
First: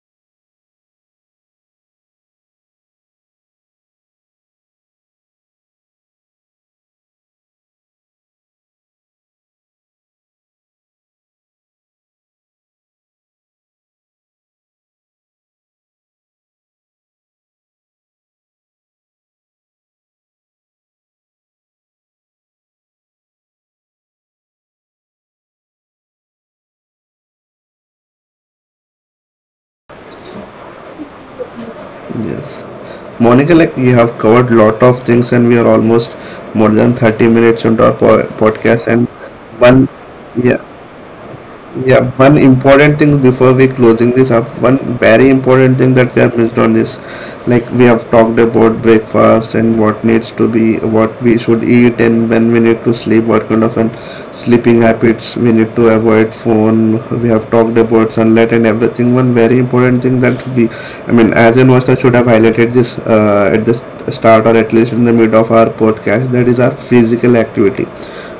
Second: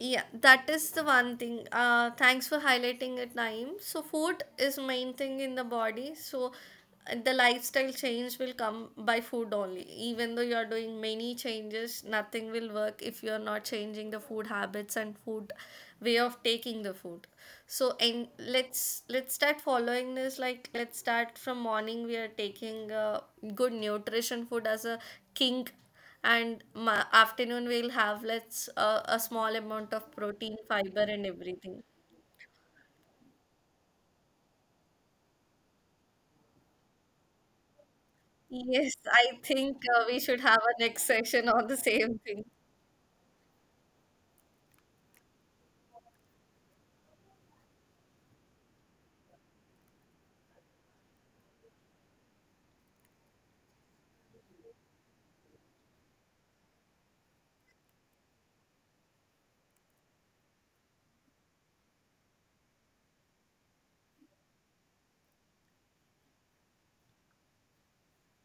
Yeah, that is the one thing. Thanks for highlighting it, Naeem. So food is main thing in the body. So the lifestyle change will come by food only. Even though you are doing many changes, nothing will work if you are not changing the food habits and food way of taking the food. So, and let's start following this. Like let's start from morning. We are taking good nutrition food as a king, and afternoon we'll have, let's a small amount of protein, fiber, and everything. Yes, Monica, like you have covered lot of things and we are almost more than 30 minutes into our podcast Yes, and I think one, we should have yeah. a next session on the Yeah, same one thing. important thing before we closing this up, one very important thing that we have missed on, is like, we have talked about breakfast and what needs to be, what we should eat and when we need to sleep, what kind of an sleeping habits we need to avoid phone. We have talked about sunlight and everything. One very important thing that we, I mean, as investors, should have highlighted this at the start or at least in the mid of our podcast, that is our physical activity.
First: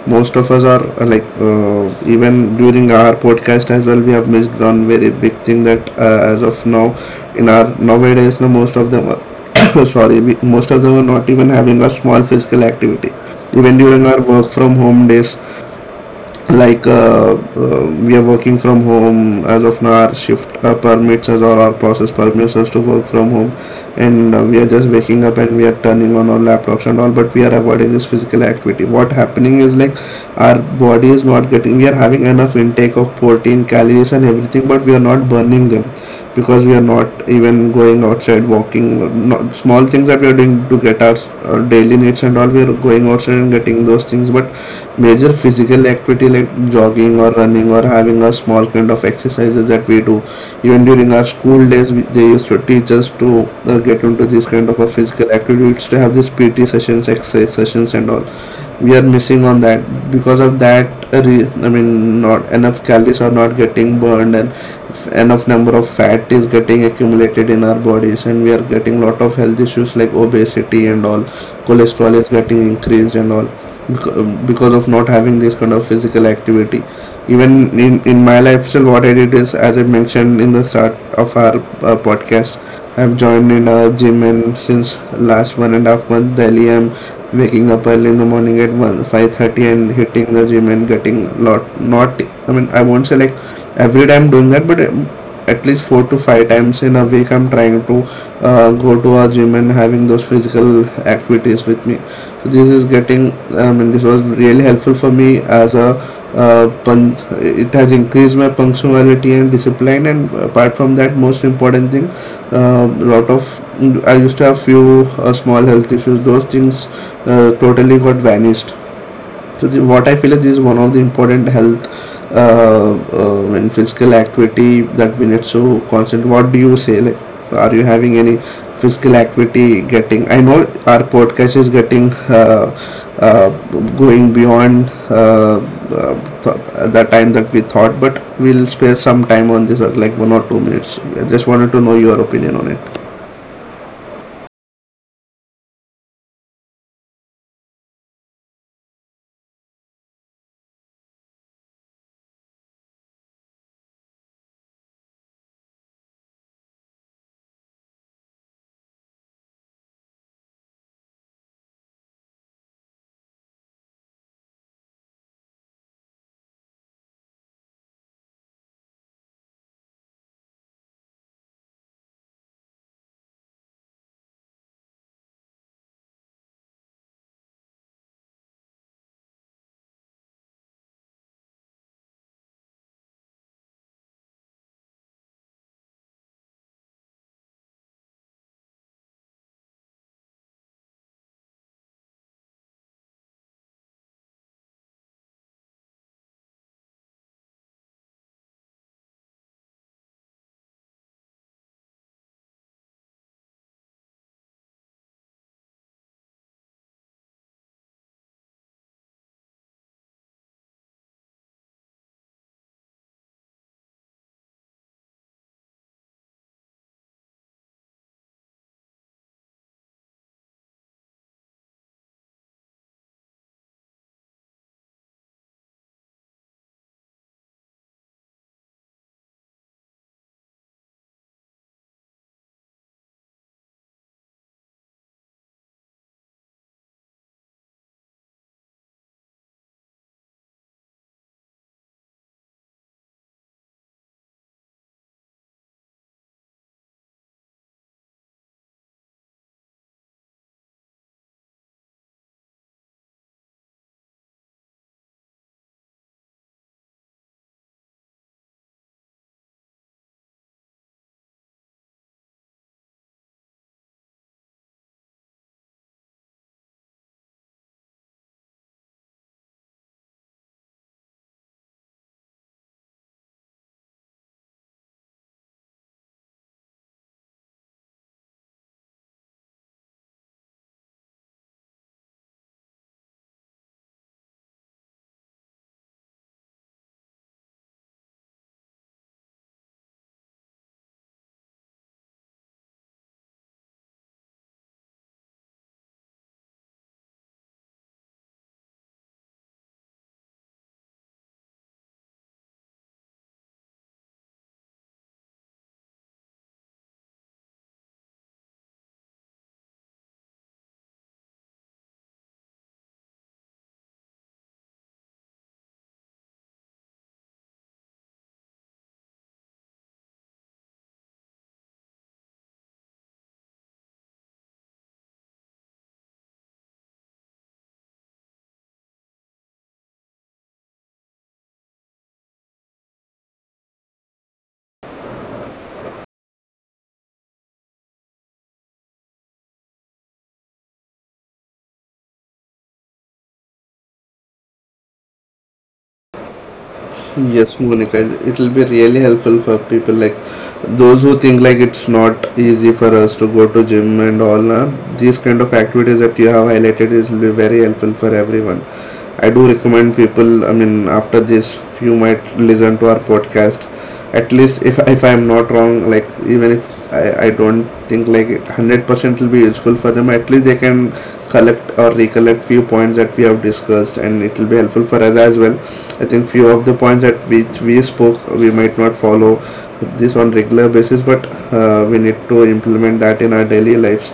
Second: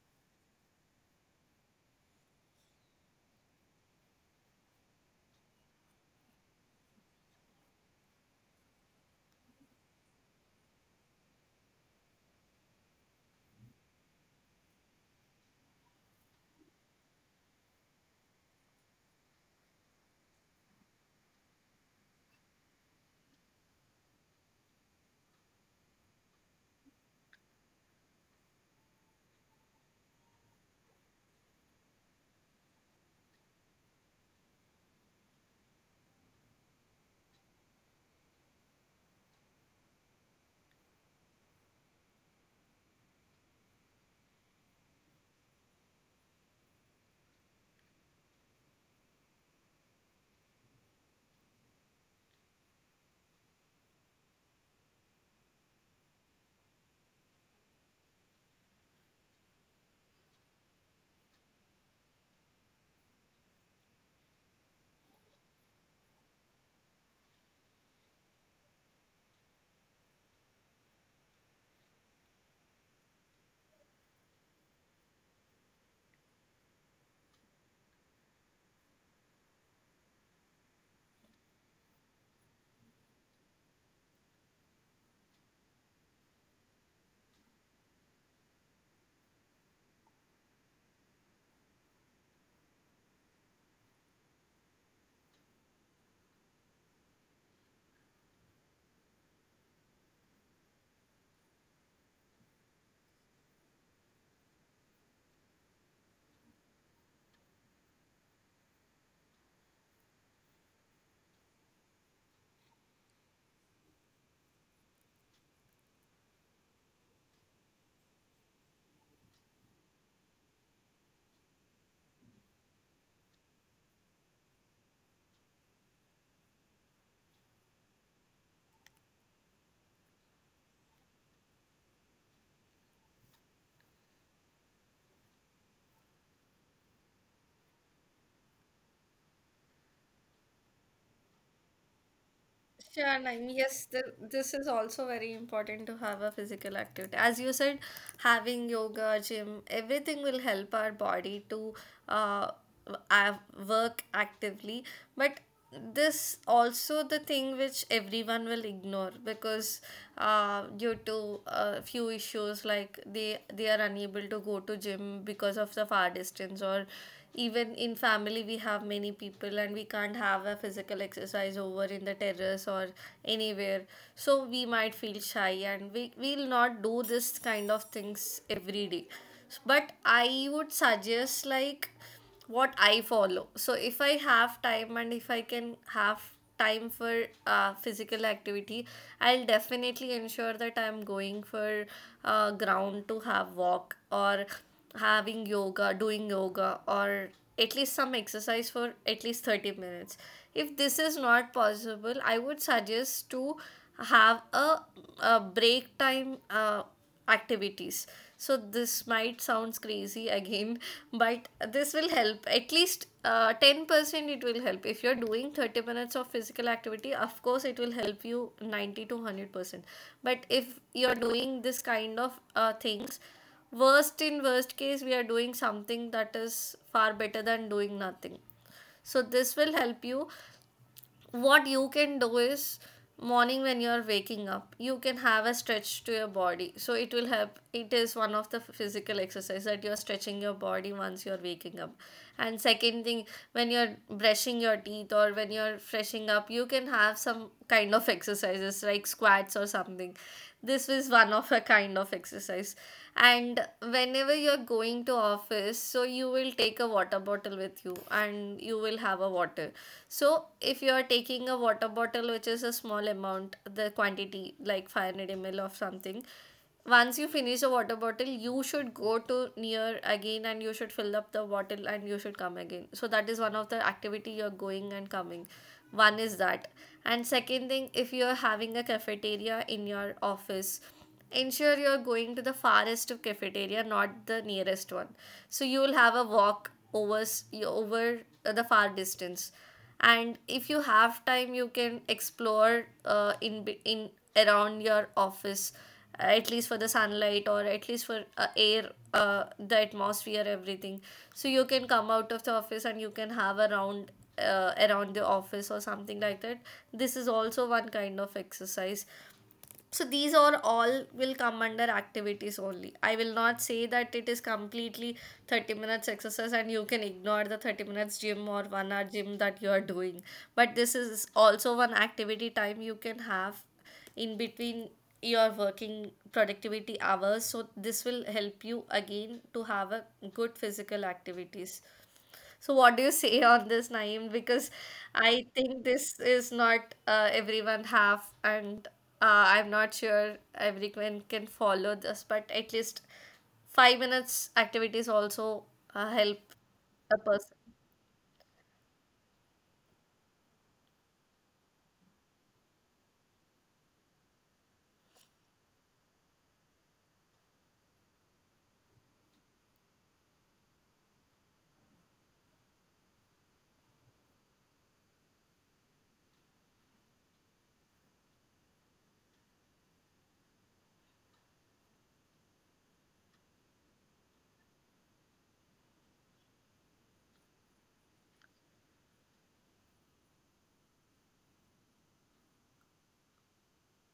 Most of us are even during our podcast as well, we have missed one very big thing, that as of now in our nowadays now, most of them are sorry, most of them are not even having a small physical activity, even during our work from home days. Like, we are working from home. As of now, our shift permits us, or our process permits us to work from home, and we are just waking up and we are turning on our laptops and all, but we are avoiding this physical activity. What happening is, like, our body is not getting, we are having enough intake of protein, calories and everything, but we are not burning them, because we are not even going outside walking. Not, small things that we are doing to get our daily needs and all, we are going outside and getting those things, but major physical activity like jogging or running or having a small kind of exercises that we do even during our school days, they used to teach us to get into this kind of a physical activity. We used to have these pt sessions, exercise sessions and all. We are missing on that. Because of that, uh, I mean, not enough calories are not getting burned, and enough number of fat is getting accumulated in our bodies, and we are getting lot of health issues like obesity and all, cholesterol is getting increased and all, because of not having this kind of physical activity. Even in my lifestyle, what I did is, as I mentioned in the start of our podcast, I've joined in a gym, and since last 1.5 month, daily I'm waking up early in the morning at 1 5:30 and hitting the gym and getting lot. Not, I mean, I won't say like every day I'm doing that, but at least four to five times in a week I'm trying to go to a gym and having those physical activities with me. So this is getting, I mean, this was really helpful for me as a it has increased my punctuality and discipline, and apart from that, most important thing, lot of, I used to have few small health issues, those things totally got vanished. So what I feel is, this is one of the important health and physical activity that we need to concentrate. What do you say? Like, are you having any physical activity getting? I know our podcast is getting uh, going beyond uh, the time that we thought, but we'll spare some time on this, like 1 or 2 minutes. I just wanted to know your opinion on it. Sure, Naeem. Yes, this is also very important to have a physical activity. As you said, having yoga, gym, everything will help our body to uh, work actively. But this also the thing which everyone will ignore. Because due to a few issues, like they are unable to go to gym because of the far distance, or even in family we have many people and we can't have a physical exercise over in the terrace or anywhere. So we might feel shy and we will not do this kind of things every day. But I would suggest like what I follow. So if I have time and if I can have time for physical activity, I'll definitely ensure that I'm going for ground to have walk, or having yoga, doing yoga, or at least some exercise for at least 30 minutes. If this is not possible, I would suggest to have a break time activities. So this might sounds crazy again, but this will help at least 10%. It will help. If you're doing 30 minutes of physical activity, of course it will help you 90 to 100%. But if you're doing this kind of things, worst in worst case, we are doing something that is far better than doing nothing. So this will help you. What you can do is morning when you're waking up, you can have a stretch to your body, so it will help. It is one of the physical exercise, that you're stretching your body once you're waking up. And second thing, when you're brushing your teeth or when you're freshing up, you can have some kind of exercises like squats or something. This is one of a kind of exercise. And whenever you're going to office, so you will take a water bottle with you and you will have a water. So if you are taking a water bottle which is a small amount, the quantity like 500 ml of something, once you finish the water bottle, you should go to near again and you should fill up the bottle and you should come again. So that is one of the activity, you're going and coming. One is that. And second thing, if you're having a cafeteria in your office, ensure you're going to the farthest of cafeteria, not the nearest one. So you'll have a walk over over the far distance. And if you have time, you can explore in around your office, at least for the sunlight or at least for air, the atmosphere, everything. So you can come out of the office and you can have a round around the office or something like that. This is also one kind of exercise. So these are all will come under activities only. I will not say that it is completely 30 minutes exercise and you can ignore the 30 minutes gym or 1 hour gym that you are doing. But this is also one activity time you can have in between your working productivity hours, so this will help you again to have a good physical activities. So, what do you say on this, Naeem? Because I think this is not everyone have, and I'm not sure everyone can follow this, but at least 5 minutes activities also help a person. Yes, Monica, it will be really helpful for people like those who think like it's not easy for us to go to gym and all. Nah? These kind of activities that you have highlighted is will be very helpful for everyone. I do recommend people. I mean, after this, you might listen to our podcast. At least if I'm not wrong, like, even if I don't think like it 100% will be useful for them, at least they can collect or recollect few points that we have discussed, and it will be helpful for us as well. I think few of the points that which we spoke, we might not follow this on regular basis, but we need to implement that in our daily lives,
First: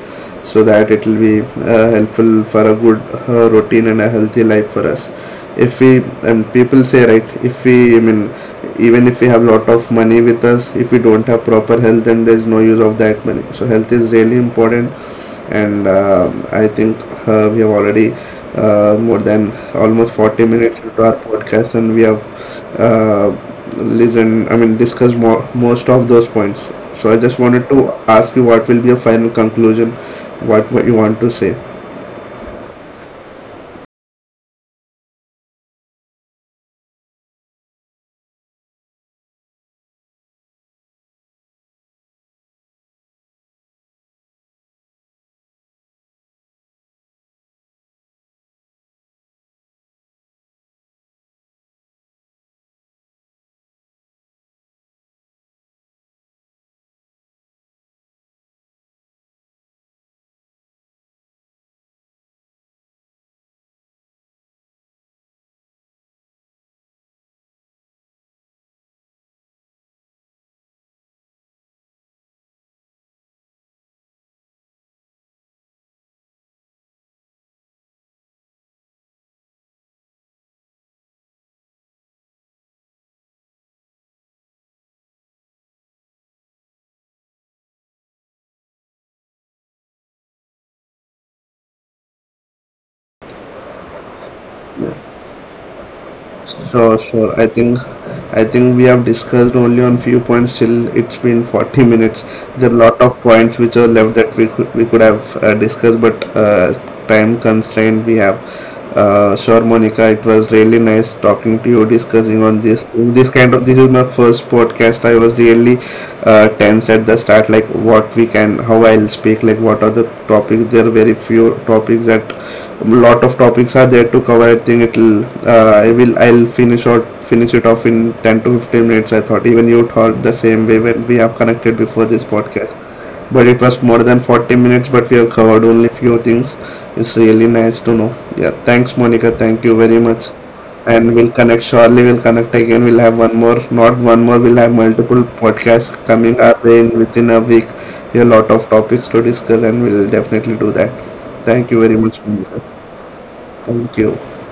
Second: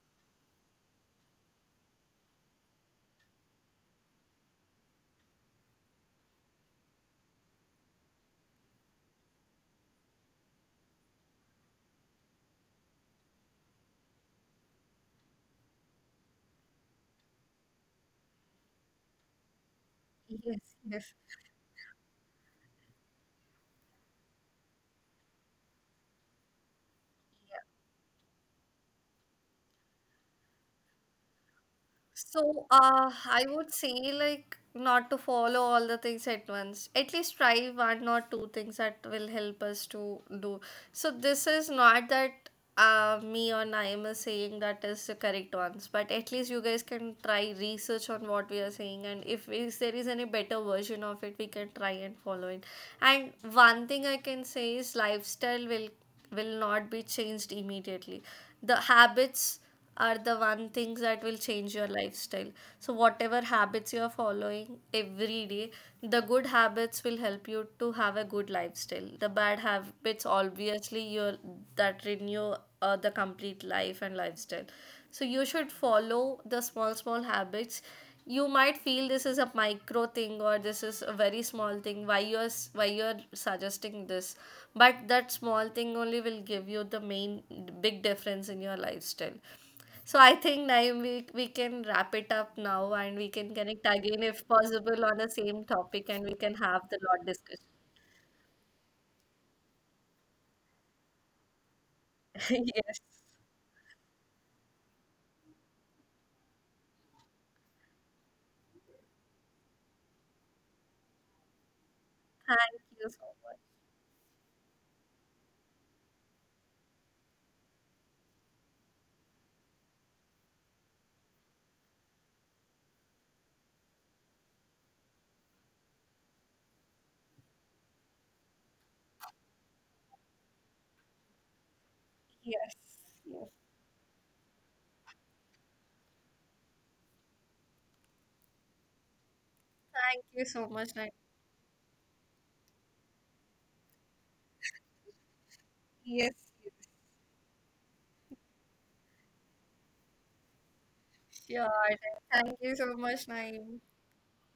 so that it will be helpful for a good routine and a healthy life for us. If we, and people say right, if we, I mean, even if we have lot of money with us, if we don't have proper health, then there's no use of that money. So health is really important. And I think we have already more than almost 40 Yes, minutes into yes. our podcast, and we have uh, listened, I mean, discussed more, most of those points. So I just wanted to ask you, what will be your final conclusion, what you want to say. So, I would say like not to follow all the things at once. At least try one or two things that will help us to do. So this is not that me or Naima is saying that is the correct ones, but at least you guys can try research on what we are saying, and if there is any better version of it, we can try and follow it. And one thing I can say is lifestyle will not be changed immediately. The habits are the one things that will change your lifestyle. So, whatever habits you are following every day, the good habits will help you to have a good lifestyle. The bad habits, obviously, you that renew the complete life and lifestyle. So, you should follow the small, small habits. You might feel this is a micro thing or this is a very small thing. Why you're why you're suggesting this? But that small thing only will give you the main big difference in your lifestyle. So I think Naeem, we can wrap it up now and we can connect again if possible on the same topic and we can have the Sure, lot sure. I discussion. think, I think we have discussed only on few points till it's been 40 minutes. There are a Yes. lot of points which are left that we could have discussed, but time constraint we have. Sure, Monica, it was really nice talking to you, discussing on Thank this. you so This kind much. of, this is my first podcast. I was really tense at the start, like what we can, how I'll speak, like what are the topics. There are very few topics, that a lot of topics are there to cover. I think it'll I'll finish out, finish it off in 10 to 15 minutes, I thought. Even you thought the same way when we have connected before this podcast, Yes. but Yes. it was more than 40 minutes, but we have covered only few things. It's really nice to know. Yeah, thanks Monica, thank you very Thank much. you so much, Naeem. And we'll connect shortly. We'll connect again, we'll have one more, not one more, we'll have multiple podcasts coming Yes. our way in within a week. A lot of topics to discuss, and we'll definitely do that. Yes. Thank you Sure. very much Thank Monica. you so much, Naeem. Thank you。